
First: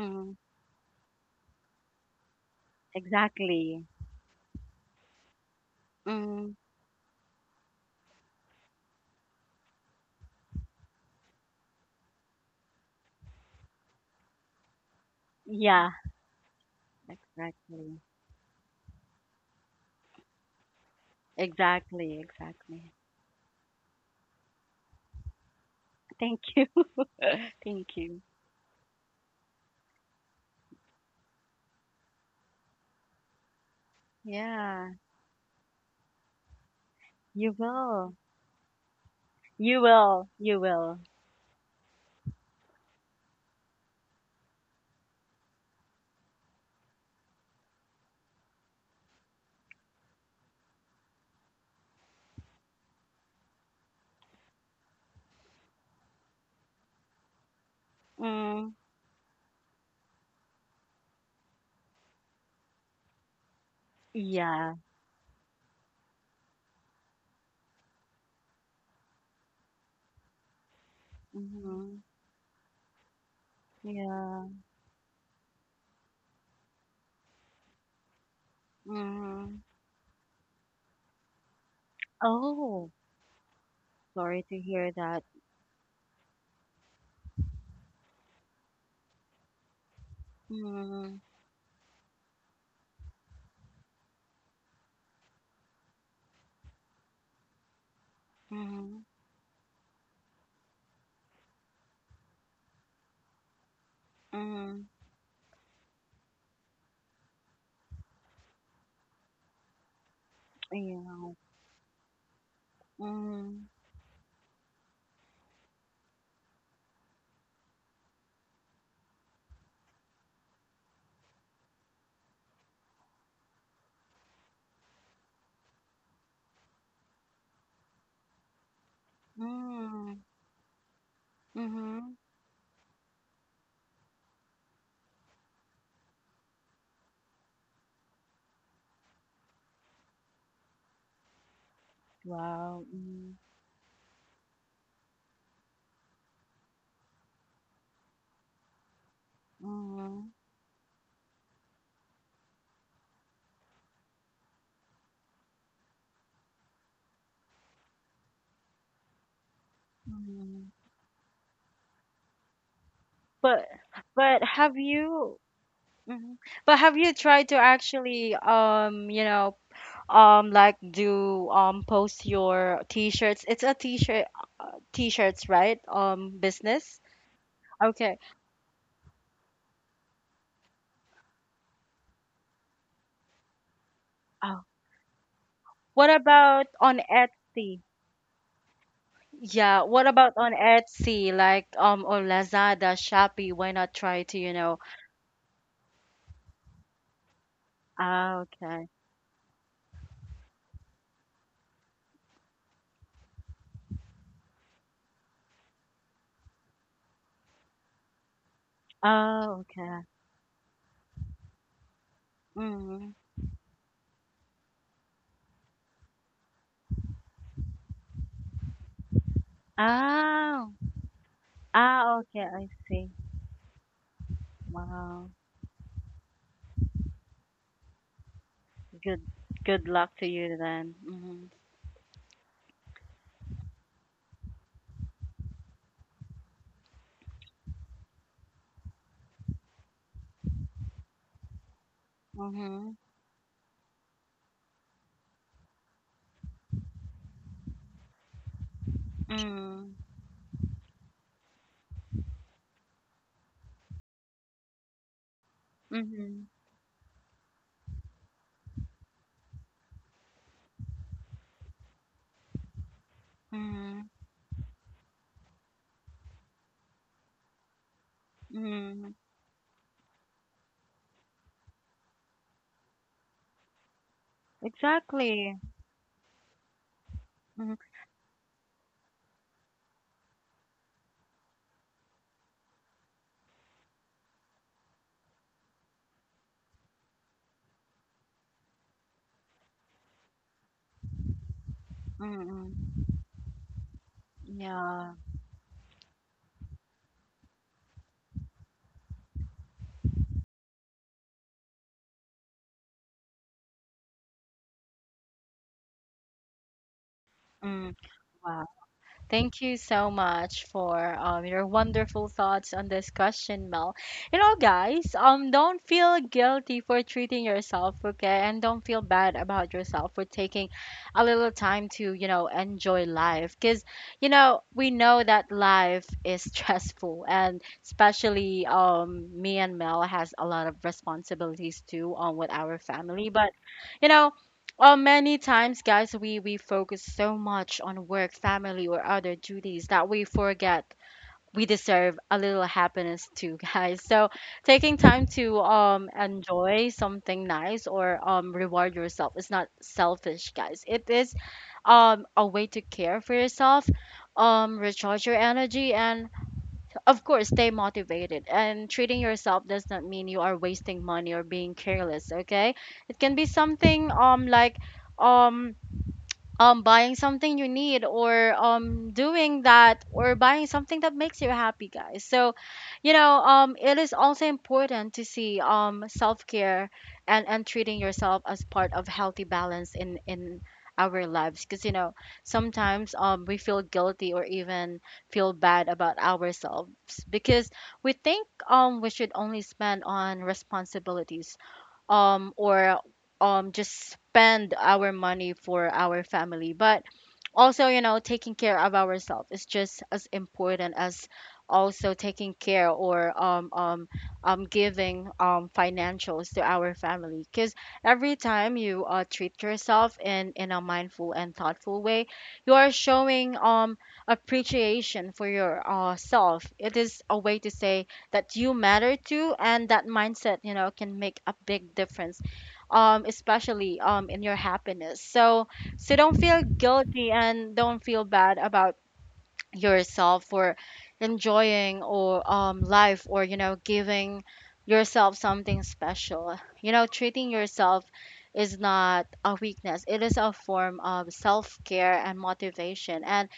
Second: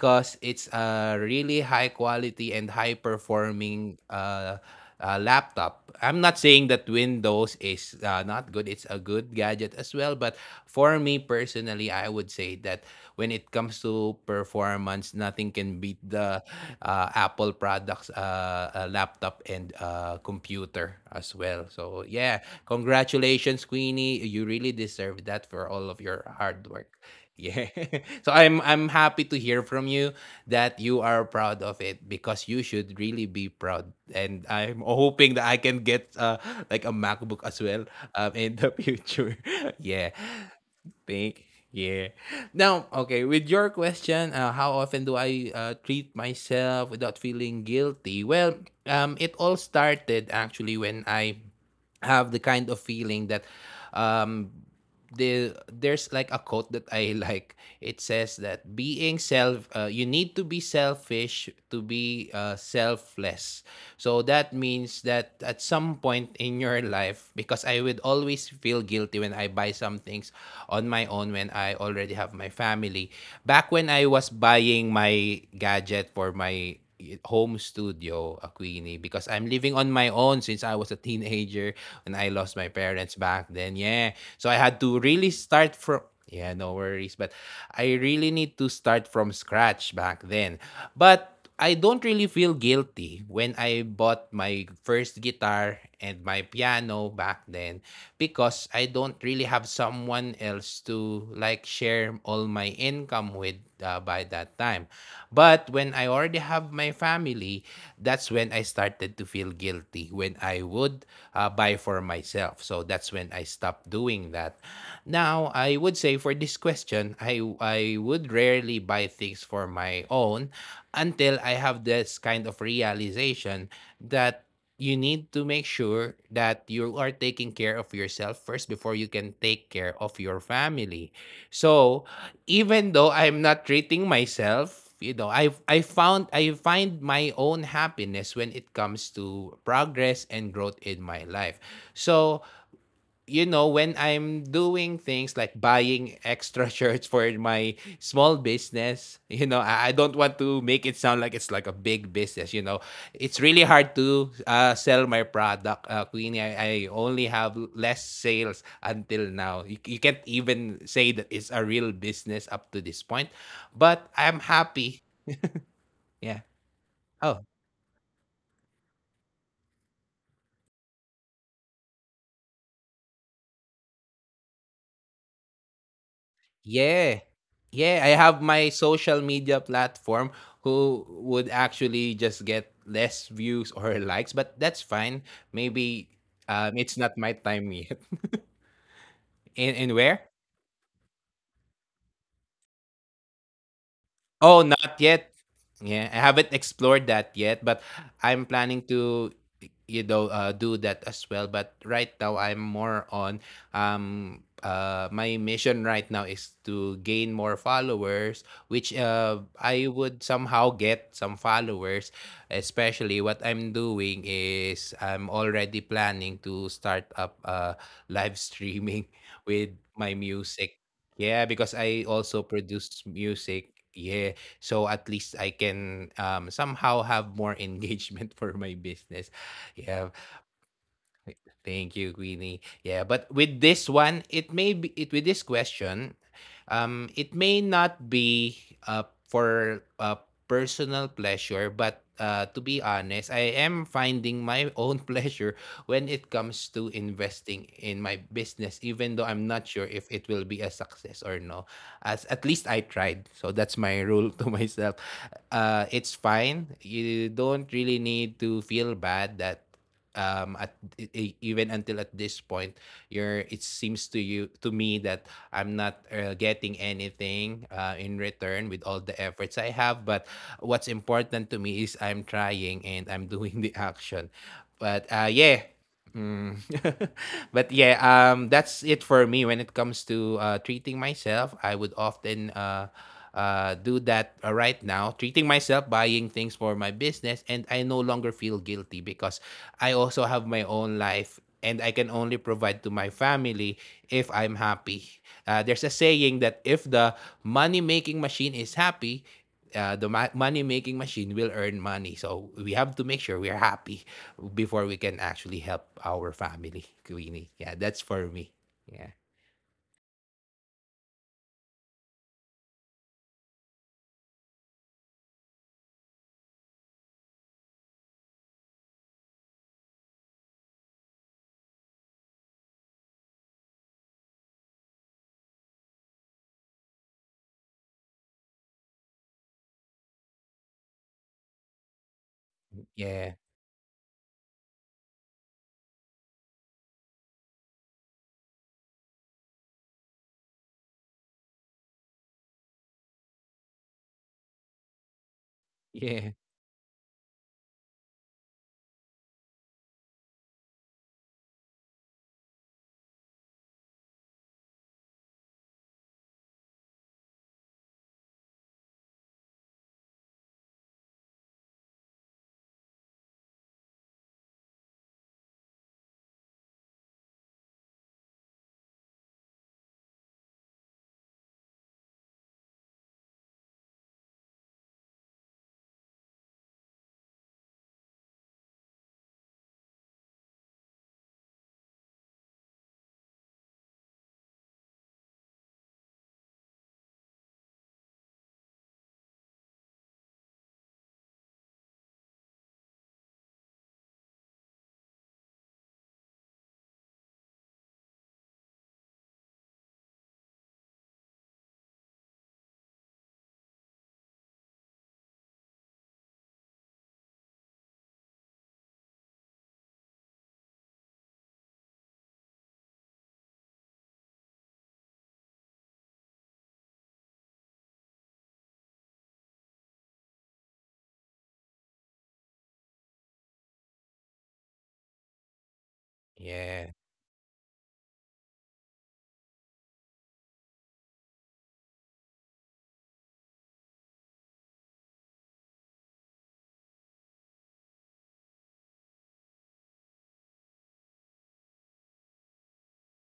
[SPEAKER 1] Mm,
[SPEAKER 2] it's a really high quality and high
[SPEAKER 1] exactly.
[SPEAKER 2] performing laptop. I'm not
[SPEAKER 1] Mm,
[SPEAKER 2] saying that Windows is not good. It's a good gadget as well. But for me personally, I would say that when it comes to performance, nothing
[SPEAKER 1] yeah,
[SPEAKER 2] can beat the Apple
[SPEAKER 1] exactly.
[SPEAKER 2] products, laptop, and computer as well.
[SPEAKER 1] Exactly,
[SPEAKER 2] So, yeah,
[SPEAKER 1] exactly.
[SPEAKER 2] congratulations, Queenie. You really deserve that for all of
[SPEAKER 1] Thank
[SPEAKER 2] your
[SPEAKER 1] you.
[SPEAKER 2] hard work.
[SPEAKER 1] Thank
[SPEAKER 2] Yeah.
[SPEAKER 1] you.
[SPEAKER 2] So I'm happy to hear from you that you are proud of it because you should really be proud. And
[SPEAKER 1] Yeah,
[SPEAKER 2] I'm hoping that I can get like a MacBook
[SPEAKER 1] you
[SPEAKER 2] as well
[SPEAKER 1] will.
[SPEAKER 2] in the future.
[SPEAKER 1] You
[SPEAKER 2] Yeah.
[SPEAKER 1] will. You will.
[SPEAKER 2] Thank, yeah. Now, okay, with your question, how often do I treat myself without feeling guilty? Well, it all started actually when I have the kind of feeling that um there's like a quote that I like. It says
[SPEAKER 1] Mm,
[SPEAKER 2] that being self, you need to be selfish to be selfless. So that
[SPEAKER 1] yeah.
[SPEAKER 2] means that at some point in your life, because I would always feel guilty when I buy some things on my own when
[SPEAKER 1] Mm-hmm.
[SPEAKER 2] I already have my family. Back when I was
[SPEAKER 1] Yeah.
[SPEAKER 2] buying my gadget for my home studio, a Queenie, because
[SPEAKER 1] Mm-hmm.
[SPEAKER 2] I'm living on my own since I was a teenager and I lost my
[SPEAKER 1] Oh,
[SPEAKER 2] parents back then. Yeah.
[SPEAKER 1] sorry to
[SPEAKER 2] So I
[SPEAKER 1] hear
[SPEAKER 2] had to
[SPEAKER 1] that.
[SPEAKER 2] really start from yeah, no worries. But I really need to start from scratch back then.
[SPEAKER 1] Mm-hmm.
[SPEAKER 2] But I don't really feel guilty when I bought my first guitar and my piano back then because
[SPEAKER 1] Mm-hmm.
[SPEAKER 2] I don't really have someone else to like share all my income with by that
[SPEAKER 1] Mm-hmm.
[SPEAKER 2] time. But when I already have my family, that's when I started to feel guilty when I would
[SPEAKER 1] Yeah.
[SPEAKER 2] buy for myself. So that's when I
[SPEAKER 1] Mm-hmm.
[SPEAKER 2] stopped doing that. Now, I would say for this question, I would rarely buy things for my own until I have this kind of realization that you need to make sure that you are taking care of yourself first before you can take care
[SPEAKER 1] Mm-hmm.
[SPEAKER 2] of your family.
[SPEAKER 1] Mm-hmm.
[SPEAKER 2] So, even though I'm not treating myself, I found I find my own happiness when it comes to progress and growth in my life. So,
[SPEAKER 1] Wow. Mm-hmm.
[SPEAKER 2] when I'm doing things like buying extra shirts for my small business, you know, I don't want to make it sound like it's like a big business. You know, it's really hard to sell my product, Queenie. I only have less sales until now. You can't
[SPEAKER 1] Mm-hmm.
[SPEAKER 2] even say that it's a real business up to this point,
[SPEAKER 1] But
[SPEAKER 2] but
[SPEAKER 1] but
[SPEAKER 2] I'm
[SPEAKER 1] have
[SPEAKER 2] happy.
[SPEAKER 1] you? Mhm.
[SPEAKER 2] Yeah.
[SPEAKER 1] But have you tried to
[SPEAKER 2] Oh,
[SPEAKER 1] actually, you know, like do post your t-shirts? It's a t-shirt, t-shirts, right? Business.
[SPEAKER 2] yeah.
[SPEAKER 1] Okay.
[SPEAKER 2] Yeah, I have my social media platform who would actually just get less views or
[SPEAKER 1] Oh.
[SPEAKER 2] likes, but that's fine.
[SPEAKER 1] What
[SPEAKER 2] Maybe
[SPEAKER 1] about on
[SPEAKER 2] it's not my
[SPEAKER 1] Etsy?
[SPEAKER 2] time yet.
[SPEAKER 1] Yeah. What
[SPEAKER 2] And
[SPEAKER 1] about on
[SPEAKER 2] where?
[SPEAKER 1] Etsy, like or Lazada, Shopee? Why not try to, you know?
[SPEAKER 2] Oh, not yet. Yeah, I haven't explored that yet, but
[SPEAKER 1] Ah,
[SPEAKER 2] I'm
[SPEAKER 1] okay.
[SPEAKER 2] planning to, do that as well. But right now, I'm more on my mission right now is to gain more followers, which
[SPEAKER 1] Oh, okay.
[SPEAKER 2] I would somehow get some followers.
[SPEAKER 1] Mm-hmm.
[SPEAKER 2] Especially what I'm doing is I'm already planning to start up live streaming with my
[SPEAKER 1] Oh.
[SPEAKER 2] music yeah, because
[SPEAKER 1] Ah, okay.
[SPEAKER 2] I
[SPEAKER 1] I
[SPEAKER 2] also
[SPEAKER 1] see.
[SPEAKER 2] produce music. Yeah. So
[SPEAKER 1] Wow.
[SPEAKER 2] at least I can somehow have more engagement for my
[SPEAKER 1] Good.
[SPEAKER 2] business.
[SPEAKER 1] Good luck to
[SPEAKER 2] Yeah.
[SPEAKER 1] you then. Mm-hmm.
[SPEAKER 2] Thank you, Queenie. Yeah, but with this one, it may be it with this question, it may not be for personal pleasure, but to
[SPEAKER 1] Mm-hmm.
[SPEAKER 2] be honest, I am finding my own pleasure when it comes to investing in my business, even though I'm not
[SPEAKER 1] Mm.
[SPEAKER 2] sure if it will be a success or no as at least I tried. So that's my rule to myself. It's
[SPEAKER 1] Mhm.
[SPEAKER 2] fine. You don't really need to feel bad that at even until at this point you're it
[SPEAKER 1] Mhm.
[SPEAKER 2] seems to you to me that I'm not getting anything in return with
[SPEAKER 1] Mhm.
[SPEAKER 2] all the efforts I have, but what's important to me is I'm trying and I'm doing the action but
[SPEAKER 1] Exactly.
[SPEAKER 2] yeah. Mm.
[SPEAKER 1] Mhm.
[SPEAKER 2] But yeah, that's it for me when it comes to treating myself. I would often do that right now, treating myself, buying things for my business, and I no longer feel guilty because I also have my own life and I can
[SPEAKER 1] Mm.
[SPEAKER 2] only provide
[SPEAKER 1] Mm,
[SPEAKER 2] to my family if I'm
[SPEAKER 1] yeah.
[SPEAKER 2] happy. There's a saying that if the money making machine is happy, money making machine will earn money. So we have to make sure we are happy before we can actually help our family, Queenie. Yeah,
[SPEAKER 1] Mm.
[SPEAKER 2] that's for
[SPEAKER 1] Wow.
[SPEAKER 2] me. Yeah.
[SPEAKER 1] Thank you so much for your wonderful thoughts on this question, Mel. You know, guys, don't feel guilty for treating yourself, okay? And don't feel bad about yourself for taking a little time to, you know, enjoy life. Because, you know, we know that life is stressful, and especially, me and Mel has a lot of responsibilities too, with our family. But,
[SPEAKER 2] Yeah.
[SPEAKER 1] you know, well, many times, guys, we focus so much on work, family, or other duties that we forget we deserve a little happiness too, guys. So, taking time to
[SPEAKER 2] Yeah.
[SPEAKER 1] enjoy something nice or reward yourself is not selfish, guys. It is a way to care for yourself, recharge your energy, and of course stay motivated. And treating yourself does not mean you are wasting money or being careless, okay? It can be something like um buying something you need, or doing that, or buying something that makes you happy, guys. So, you know, it is also important to see self-care and treating yourself as part of healthy balance in our lives, because you know sometimes we feel guilty or even feel bad about ourselves because we think we should only spend on responsibilities, or just spend our money for our family. But also, you know, taking care of ourselves is just as important as also taking care or giving financials to our family, because every time you treat yourself in a mindful and thoughtful way, you are showing appreciation for your self. It is a way to say that you matter too, and that mindset, you know, can make a big difference, especially in your happiness. So, so don't feel
[SPEAKER 2] Yeah.
[SPEAKER 1] guilty and don't feel bad about yourself for enjoying or life, or you know, giving yourself something special. You know, treating yourself is not a weakness. It is a form of self-care and motivation. And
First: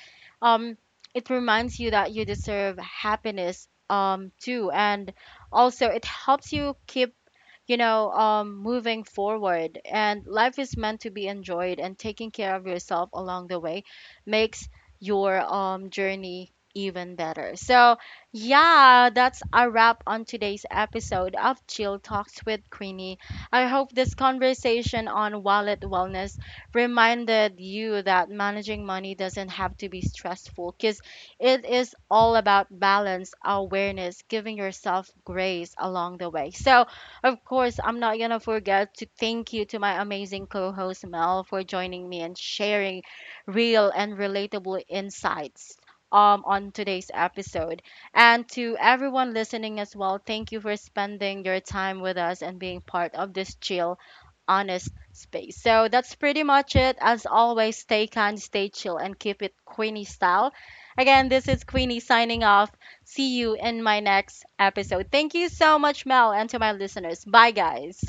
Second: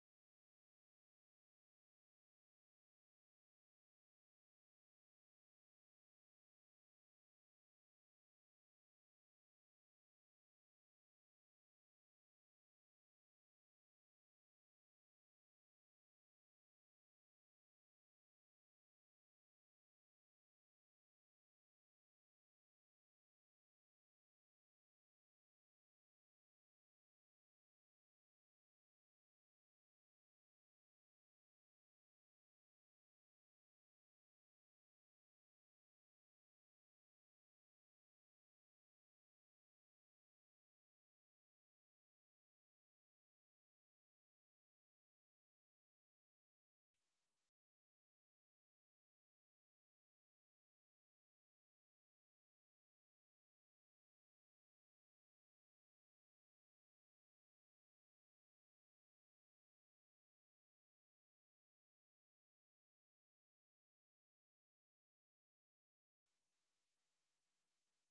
[SPEAKER 1] um it reminds you that you deserve happiness, too, and also it helps you keep, you know, moving forward. And life is meant to be enjoyed, and taking care of yourself along the way makes your, journey even better. So, yeah, that's a wrap on today's episode of Chill Talks with Queenie. I hope this conversation on wallet wellness reminded you that managing money doesn't have to be stressful, because it is all about balance, awareness, giving yourself grace along the way. So, of course, I'm not going to forget to thank you to my amazing co host Mel for joining me and sharing real and relatable insights on today's episode. And to everyone listening as well, thank you for spending your time with us and being part of this chill, honest space. So that's pretty much it. As always, stay kind, stay chill, and keep it Queenie style. Again, this is Queenie signing off. See you in my next episode. Thank you so much, Mel, and to my listeners. Bye, guys.